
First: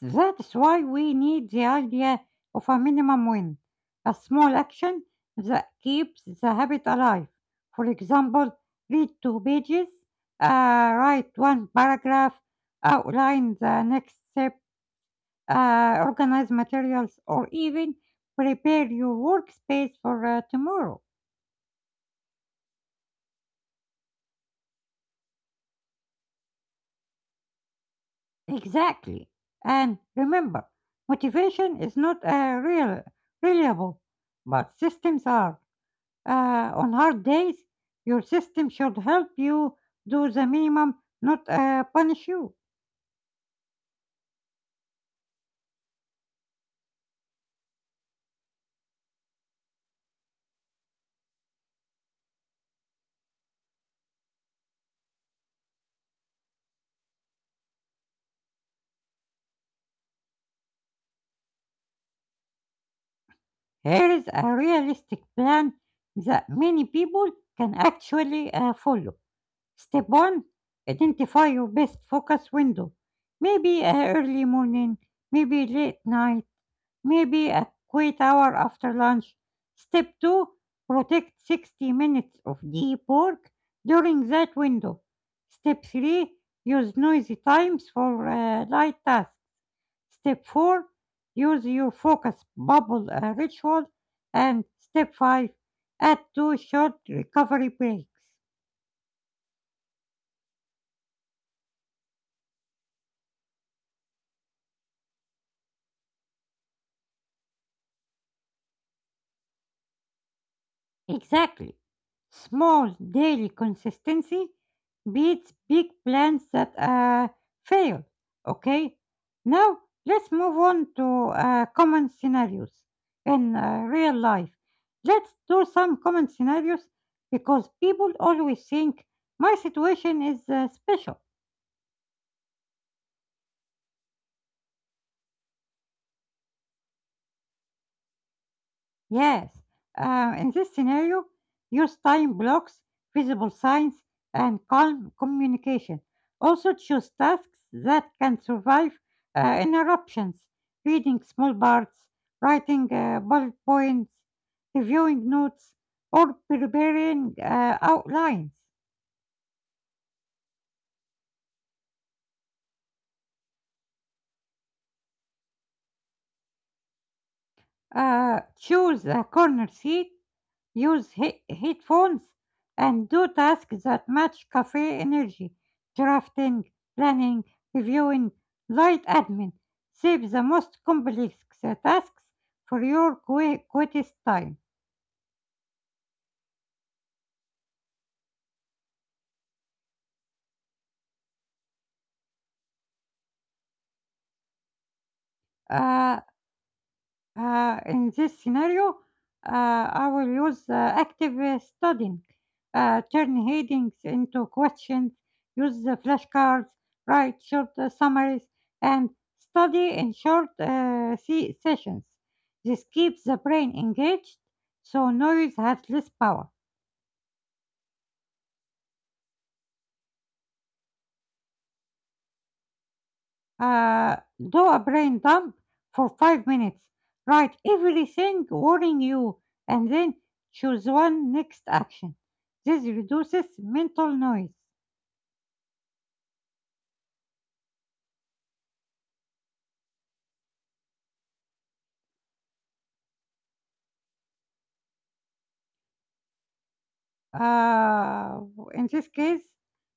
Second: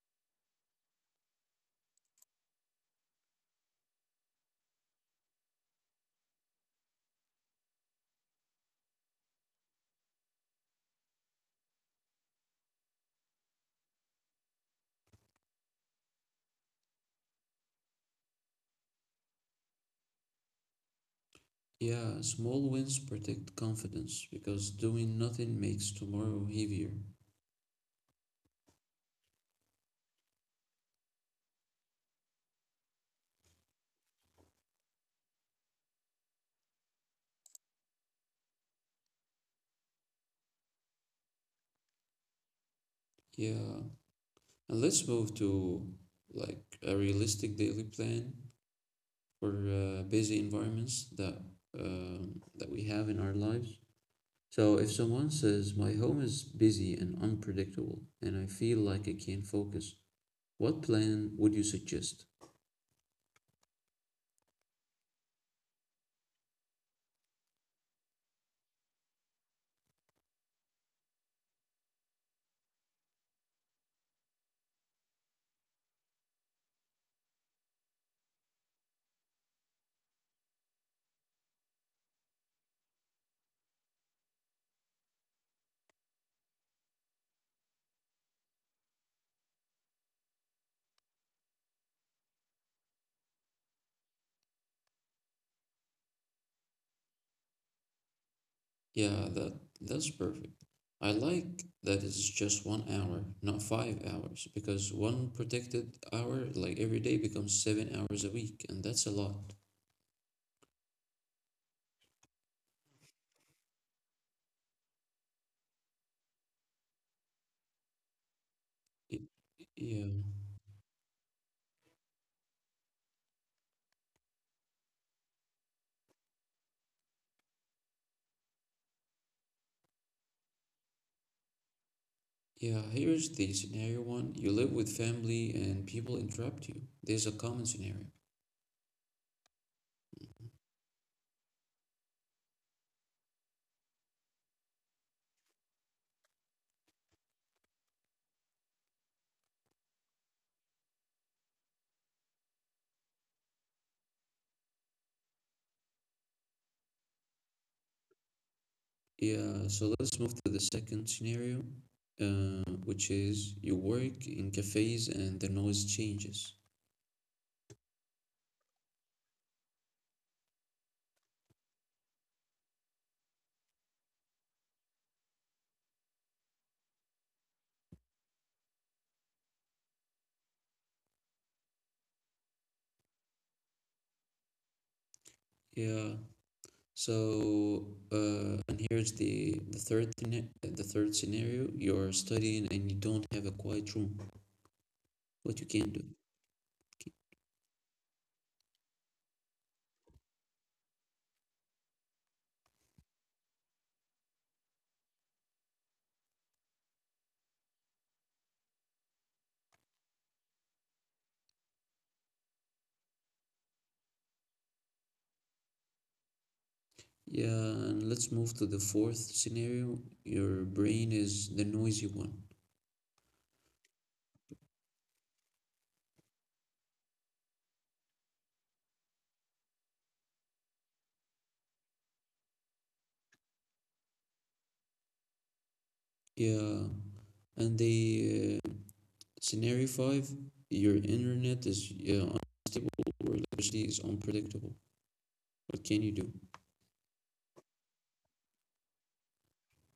That's why we need the idea of a minimum win, a small action that keeps the habit alive. For example, read two pages, uh, write one paragraph, outline the next step, uh, organize materials, or even prepare your workspace for uh, tomorrow.
Yeah, small wins protect confidence because doing nothing makes tomorrow heavier.
Exactly. And remember, motivation is not uh, real, reliable, but systems are. Uh, on hard days, your system should help you do the minimum, not uh, punish you.
Yeah, and let's move to like a realistic daily plan for uh, busy environments that um, that we have in our lives. So if someone says, My home is busy and unpredictable, and I feel like I can't focus, what plan would you suggest?
Here is a realistic plan that many people can actually uh, follow. Step one: identify your best focus window. Maybe a early morning, maybe late night, maybe a quiet hour after lunch. Step two: protect sixty minutes of deep work during that window. Step three: use noisy times for uh, light tasks. Step four: use your focus bubble uh, ritual. And step five: add two short recovery breaks.
Yeah, that that's perfect. I like that it's just one hour, not five hours, because one protected hour, like every day, becomes seven hours a week, and that's a lot.
Exactly. Small daily consistency beats big plans that uh, fail. Okay?
Y-
Now,
Yeah.
let's move on to uh, common scenarios in uh, real life. Let's do some common scenarios because people always think my situation is uh, special.
Yeah, here's the scenario one. You live with family and people interrupt you. There's a common scenario.
Yes, uh, in this scenario, use time blocks, visible signs, and calm communication. Also, choose tasks that can survive uh, interruptions, reading small parts, writing uh, bullet points, reviewing notes, or preparing uh, outlines.
Yeah, so let's move to the second scenario, uh, which is you work in cafes and the noise changes.
Uh, choose a corner seat, use he- headphones and do tasks that match cafe energy. Drafting, planning, reviewing, light admin. Save the most complex tasks for your qui- quietest time.
Yeah, so uh, and here's the the third thing- the third scenario, you're studying and you don't have a quiet room. What you can do?
Uh, Uh, in this scenario, uh, I will use uh, active uh, studying, uh, turn headings into questions, use the flashcards, write short uh, summaries, and study in short uh, se- sessions. This keeps the brain engaged, so noise has less power.
Yeah, and let's move to the fourth scenario. Your brain is the noisy one.
uh, do a brain dump for five minutes. Write everything worrying you and then choose one next action. This reduces mental noise.
Yeah, and the uh, scenario five, your internet is yeah, unstable or electricity is unpredictable. What can you do?
Uh, in this case,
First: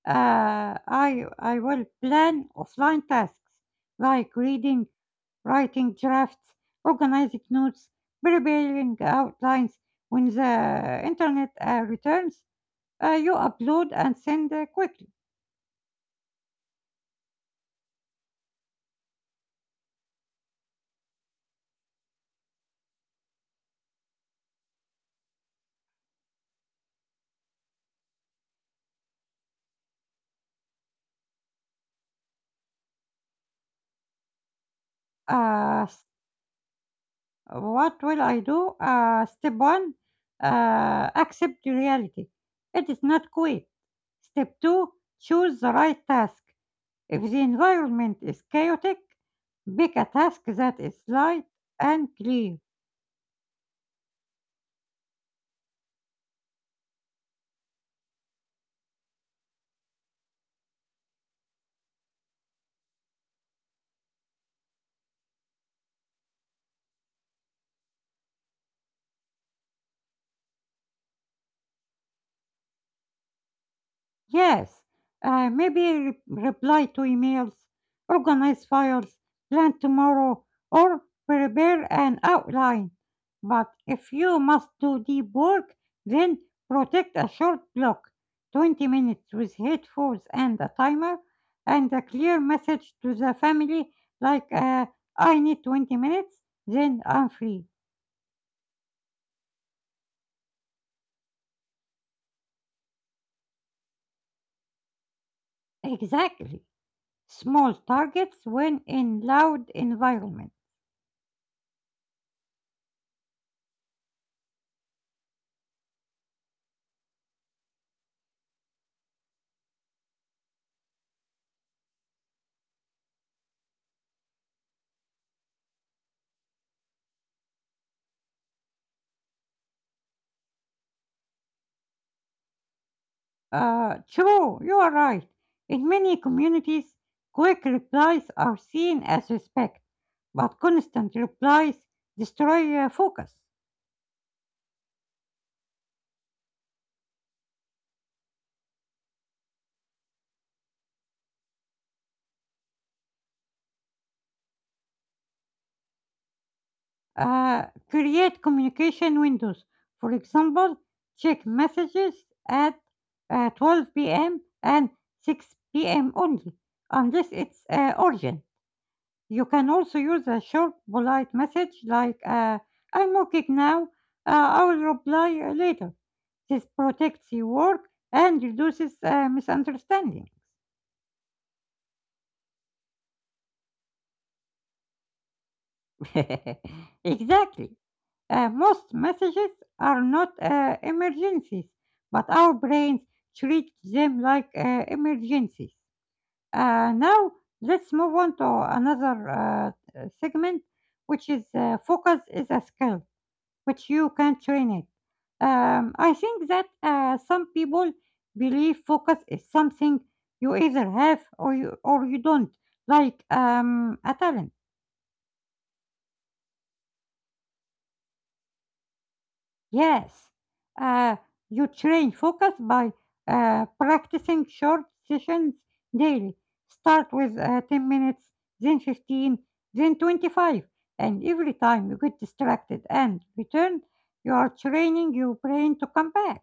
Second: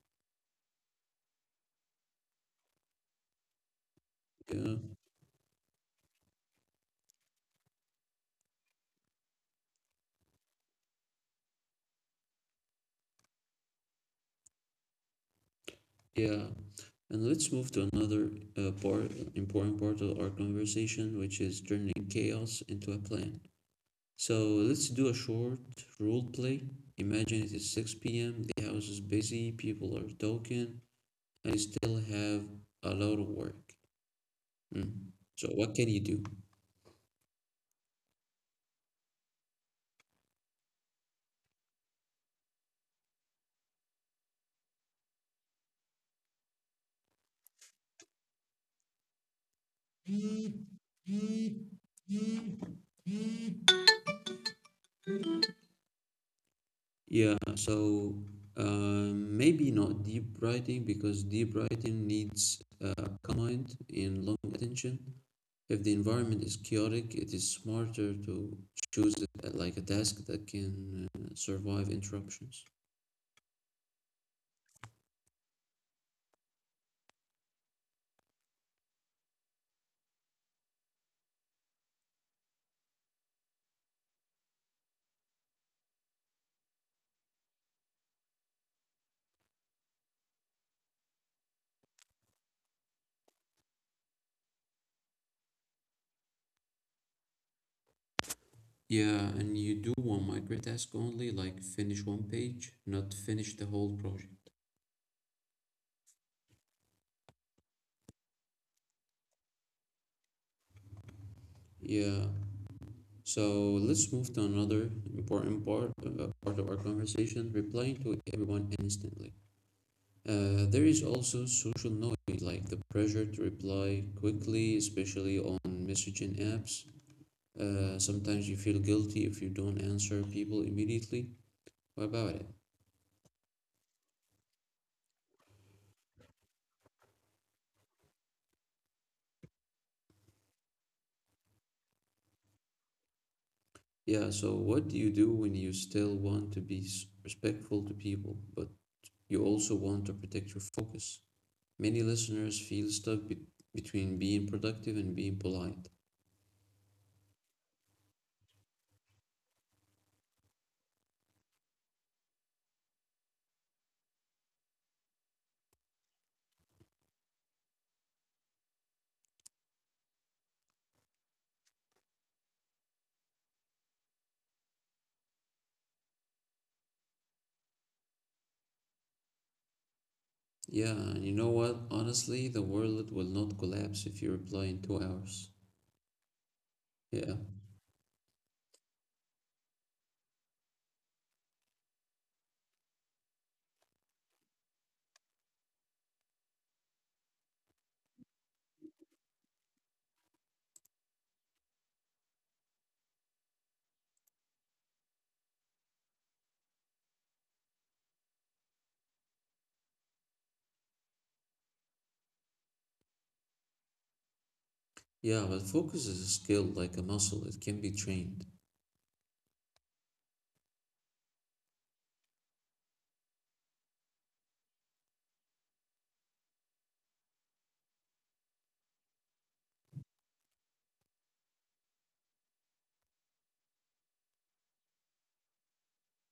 uh, I, I will plan offline tasks like
Yeah,
reading, writing drafts, organizing notes, preparing outlines. When the internet uh, returns, uh, you upload and send uh, quickly.
yeah. And let's move to another uh, part, important part of our conversation, which is turning chaos into a plan. So let's do a short role play. Imagine it is six p m, the house is busy, people are talking, and you still have a lot of work. Mm. So what
Uh,
can you do?
What will I do? Uh, step one, uh, accept the reality. It is not quit. Step two, choose the right task. If the environment is chaotic, pick a task that is light and clear.
Yeah, so um, maybe not deep writing because deep writing needs uh, command and long attention. If the environment is chaotic, it is smarter to choose a- like a task that can uh, survive interruptions.
Yes, uh, maybe re- reply to emails, organize files, plan tomorrow, or prepare an outline. But if you must do deep work, then protect a short block, twenty minutes with headphones and a timer, and a clear message to the family like, uh, I need twenty minutes, then I'm free.
Yeah, and you do one micro task only, like finish one page, not finish the whole project.
Exactly. Small targets when in loud environment.
Yeah, so let's move to another important part uh, part of our conversation, replying to everyone instantly. Uh, there is also social noise, like the pressure to reply quickly, especially on messaging apps. Uh, sometimes you feel guilty if you don't answer people immediately. What about it?
Uh, true, you are right. In many communities, quick replies are seen as respect, but constant replies destroy uh, focus.
Yeah, so what do you do when you still want to be s- respectful to people, but you also want to protect your focus? Many listeners feel stuck be- between being productive and being polite.
Uh, create communication windows. For example, check messages at uh, twelve p m and six p m only, unless it's uh, urgent. You can also use a short, polite message like, uh, I'm working now, uh, I will reply uh, later. This protects your work and reduces uh, misunderstanding.
Yeah, and you know what? Honestly, the world will not collapse if you reply in two hours.
(laughs)
Yeah.
Exactly. Uh, most messages are not uh, emergencies, but our brains treat them like uh, emergencies. Uh, now, let's move on to another uh, segment, which is uh, focus is a skill, which you can train it. Um, I think that uh, some people believe focus is something you either have or you or you don't, like um, a talent.
Yeah, but focus is a skill like a muscle, it can be trained.
Yes, uh, you train focus by uh, practicing short sessions daily. Start with uh, ten minutes, then fifteen, then twenty-five, and every time you get distracted and return, you are training your brain to come back.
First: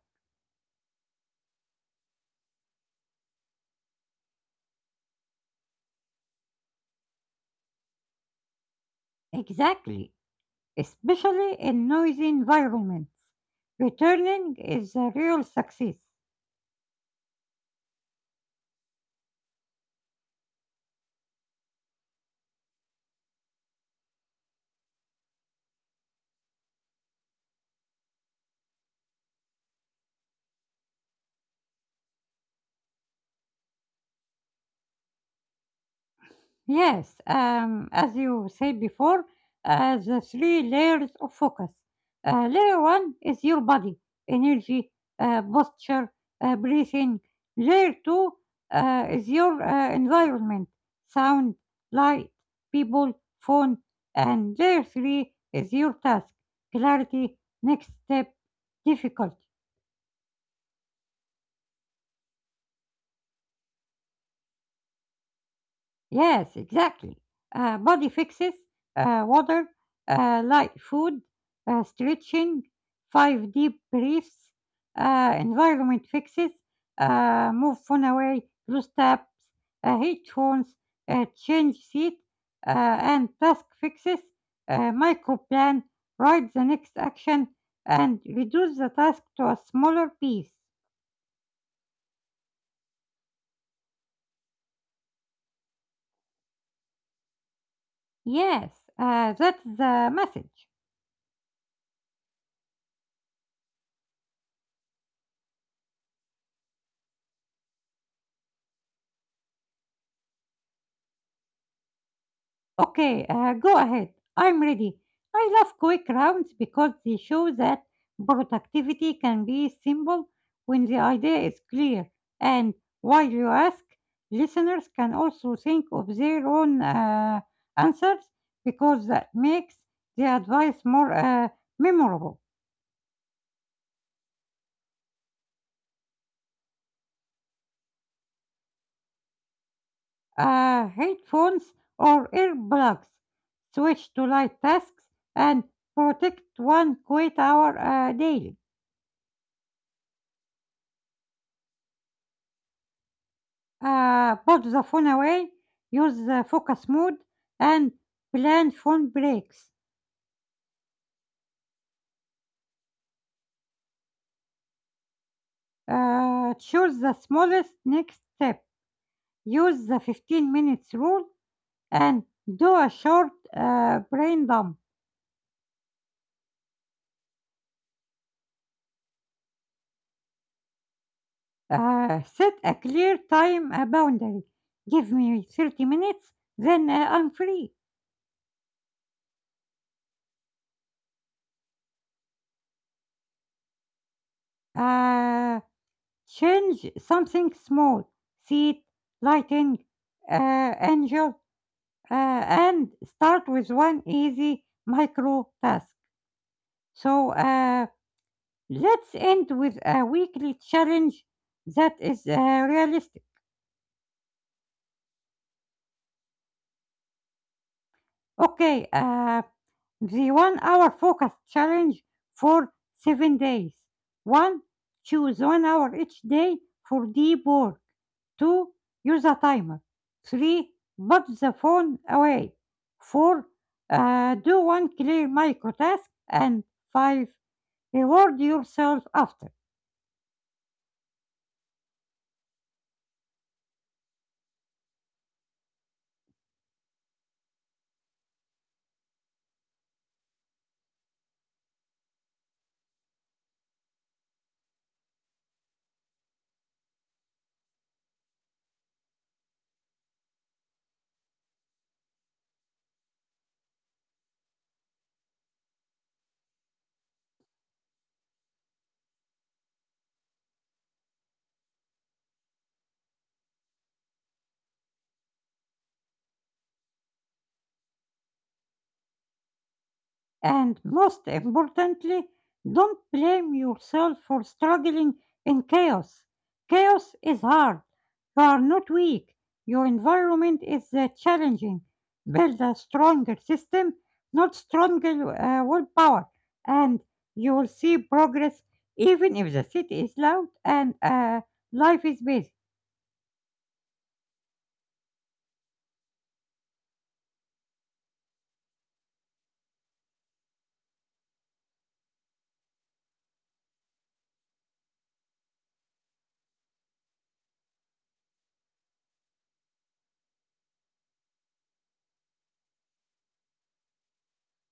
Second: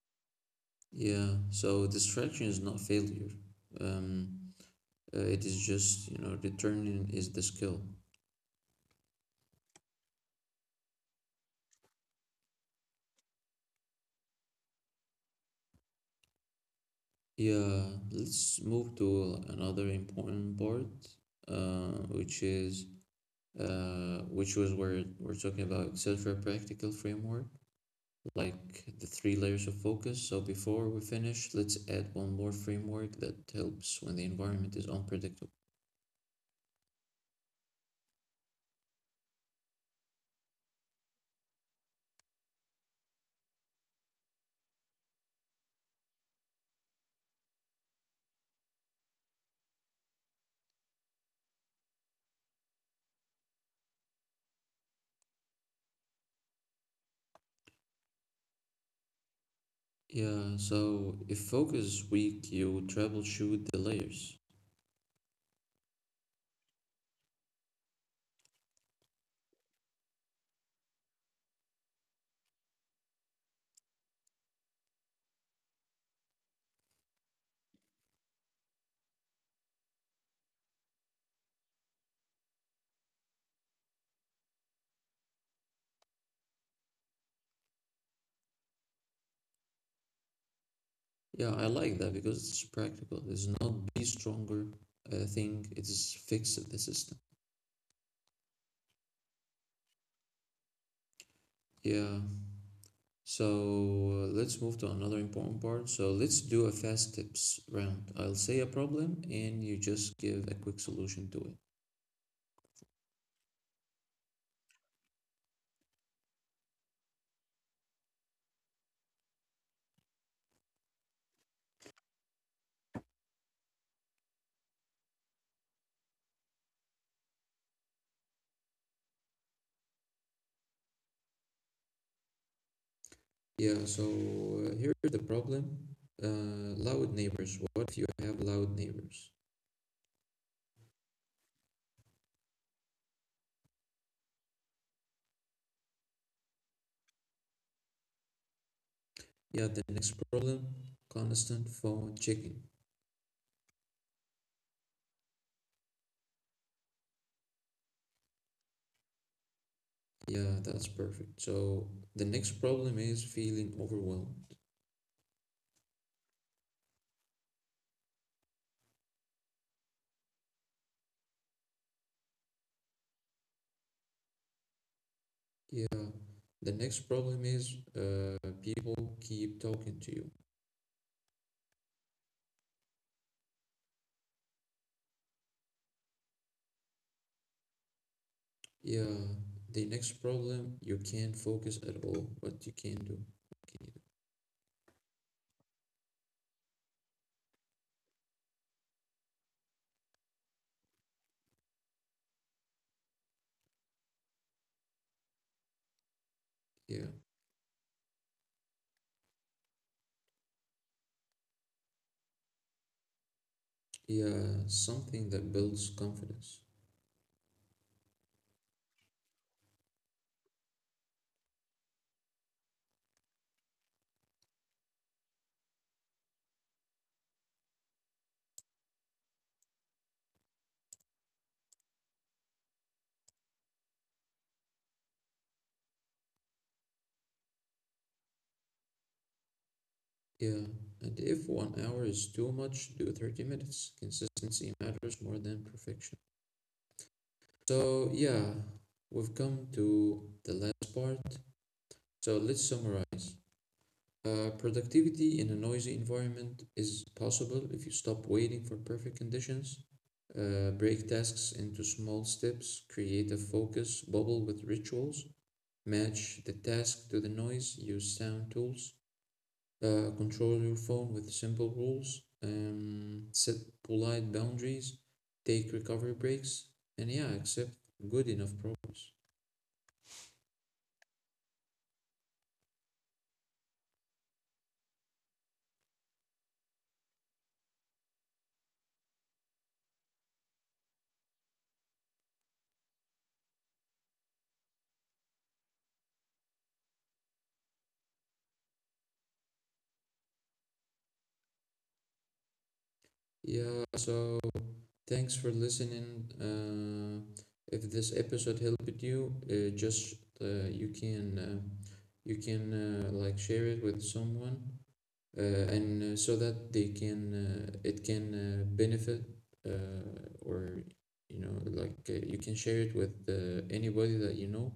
Yeah, so distraction is not failure. Um, Uh, it is just, you know, returning is the skill.
Exactly, especially in noisy environments. Returning is a real success.
Yeah, let's move to another important part, uh, which is uh, which was where we're talking about Excel practical framework, like the three layers of focus. So before we finish, let's add one more framework that helps when the environment is unpredictable.
Yes, um, as you said before, uh, the three layers of focus. Uh, layer one is your body, energy, uh, posture, uh, breathing. Layer two uh, is your uh, environment, sound, light, people, phone. And layer three is your task, clarity, next step, difficult.
Yeah, so if focus is weak, you troubleshoot the layers.
Yes, exactly. Uh, body fixes, uh, water, uh, light food, uh, stretching, five deep breaths, uh, environment fixes, uh, move phone away, close tabs, uh, headphones, uh, change seat, uh, and task fixes, uh, micro plan, write the next action, and reduce the task to a smaller piece.
Yeah, I like that because it's practical. It's not be stronger uh, thing. It is fix the system.
Yes, uh, that's the message.
Yeah. So uh, let's move to another important part. So let's do a fast tips round. I'll say a problem and you just give a quick solution to it.
Okay, uh, go ahead. I'm ready. I love quick rounds because they show that productivity can be simple when the idea is clear. And while you ask, listeners can also think of their own uh, answers because that makes the advice more uh, memorable.
Yeah. So uh, here's the problem. Uh, loud neighbors. What if you have loud neighbors?
Uh, headphones or earplugs. Switch to light tasks and protect one quiet hour uh, daily.
Yeah. The next problem. Constant phone checking.
Uh, put the phone away, use the focus mode, and plan phone breaks.
Yeah, that's perfect. So the next problem is feeling overwhelmed.
Uh, choose the smallest next step. Use the fifteen minutes rule and do a short uh, brain dump.
Yeah. The next problem is uh, people keep talking to you.
Uh, set a clear time uh, boundary. Give me thirty minutes, then uh, I'm free.
Yeah. The next problem, you can't focus at all. What you can do. Okay.
Uh, change something small. Seat, lighting, uh, angel, uh, and start with one easy micro task.
Yeah.
So uh, let's end with a weekly challenge that is uh, realistic.
Yeah. Something that builds confidence.
Okay, uh, the one hour focus challenge for seven days. One, choose one hour each day for deep work. Two, use a timer. Three, put the phone away. Four, uh, do one clear micro task. And five, reward yourself after.
Yeah. And if one hour is too much, do thirty minutes. Consistency matters more than perfection. So, yeah, we've come to the last part. So, let's summarize. Uh, productivity in a noisy environment is possible if you stop waiting for perfect conditions, uh, break tasks into small steps, create a focus bubble with rituals, match the task to the noise, use sound tools, uh, control your phone with simple rules, um, set polite boundaries, take recovery breaks, and yeah, accept good enough progress.
And most importantly, don't blame yourself for struggling in chaos. Chaos is hard. You are not weak. Your environment is uh, challenging. Build a stronger system, not stronger uh, willpower. And you will see progress even if the city is loud and uh, life is busy.
Yeah, so thanks for listening. Uh, if this episode helped you, uh, just uh, you can uh, you can uh, like share it with someone, uh, and uh, so that they can uh, it can uh, benefit uh, or you know like uh, you can share it with uh, anybody that you know.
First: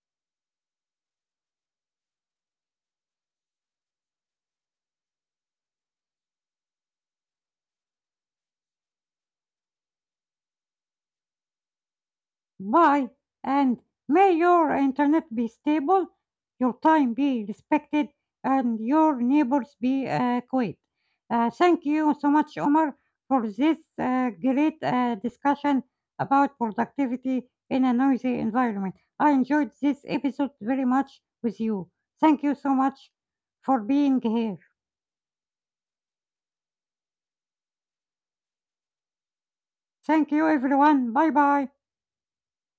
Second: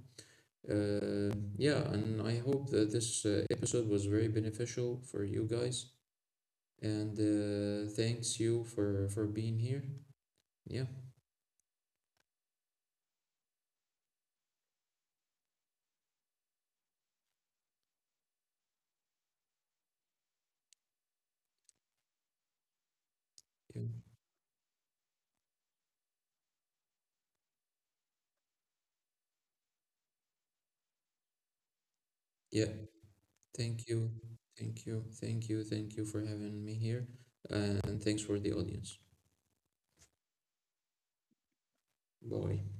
Uh, yeah, and I hope that this uh, episode was very beneficial for you guys. And uh, thanks you for for being here. Yeah,
Bye, and may your internet be stable, your time be respected, and your neighbors be uh, quiet. Uh, thank you so much, Omar, for
yeah,
this uh, great uh, discussion about productivity in a noisy environment. I enjoyed this episode very much with you. Thank you
yeah.
so much for
Thank you,
being here.
thank you, thank you, thank you for having me here, and thanks for the audience.
Thank you, everyone. Bye bye.
Bye.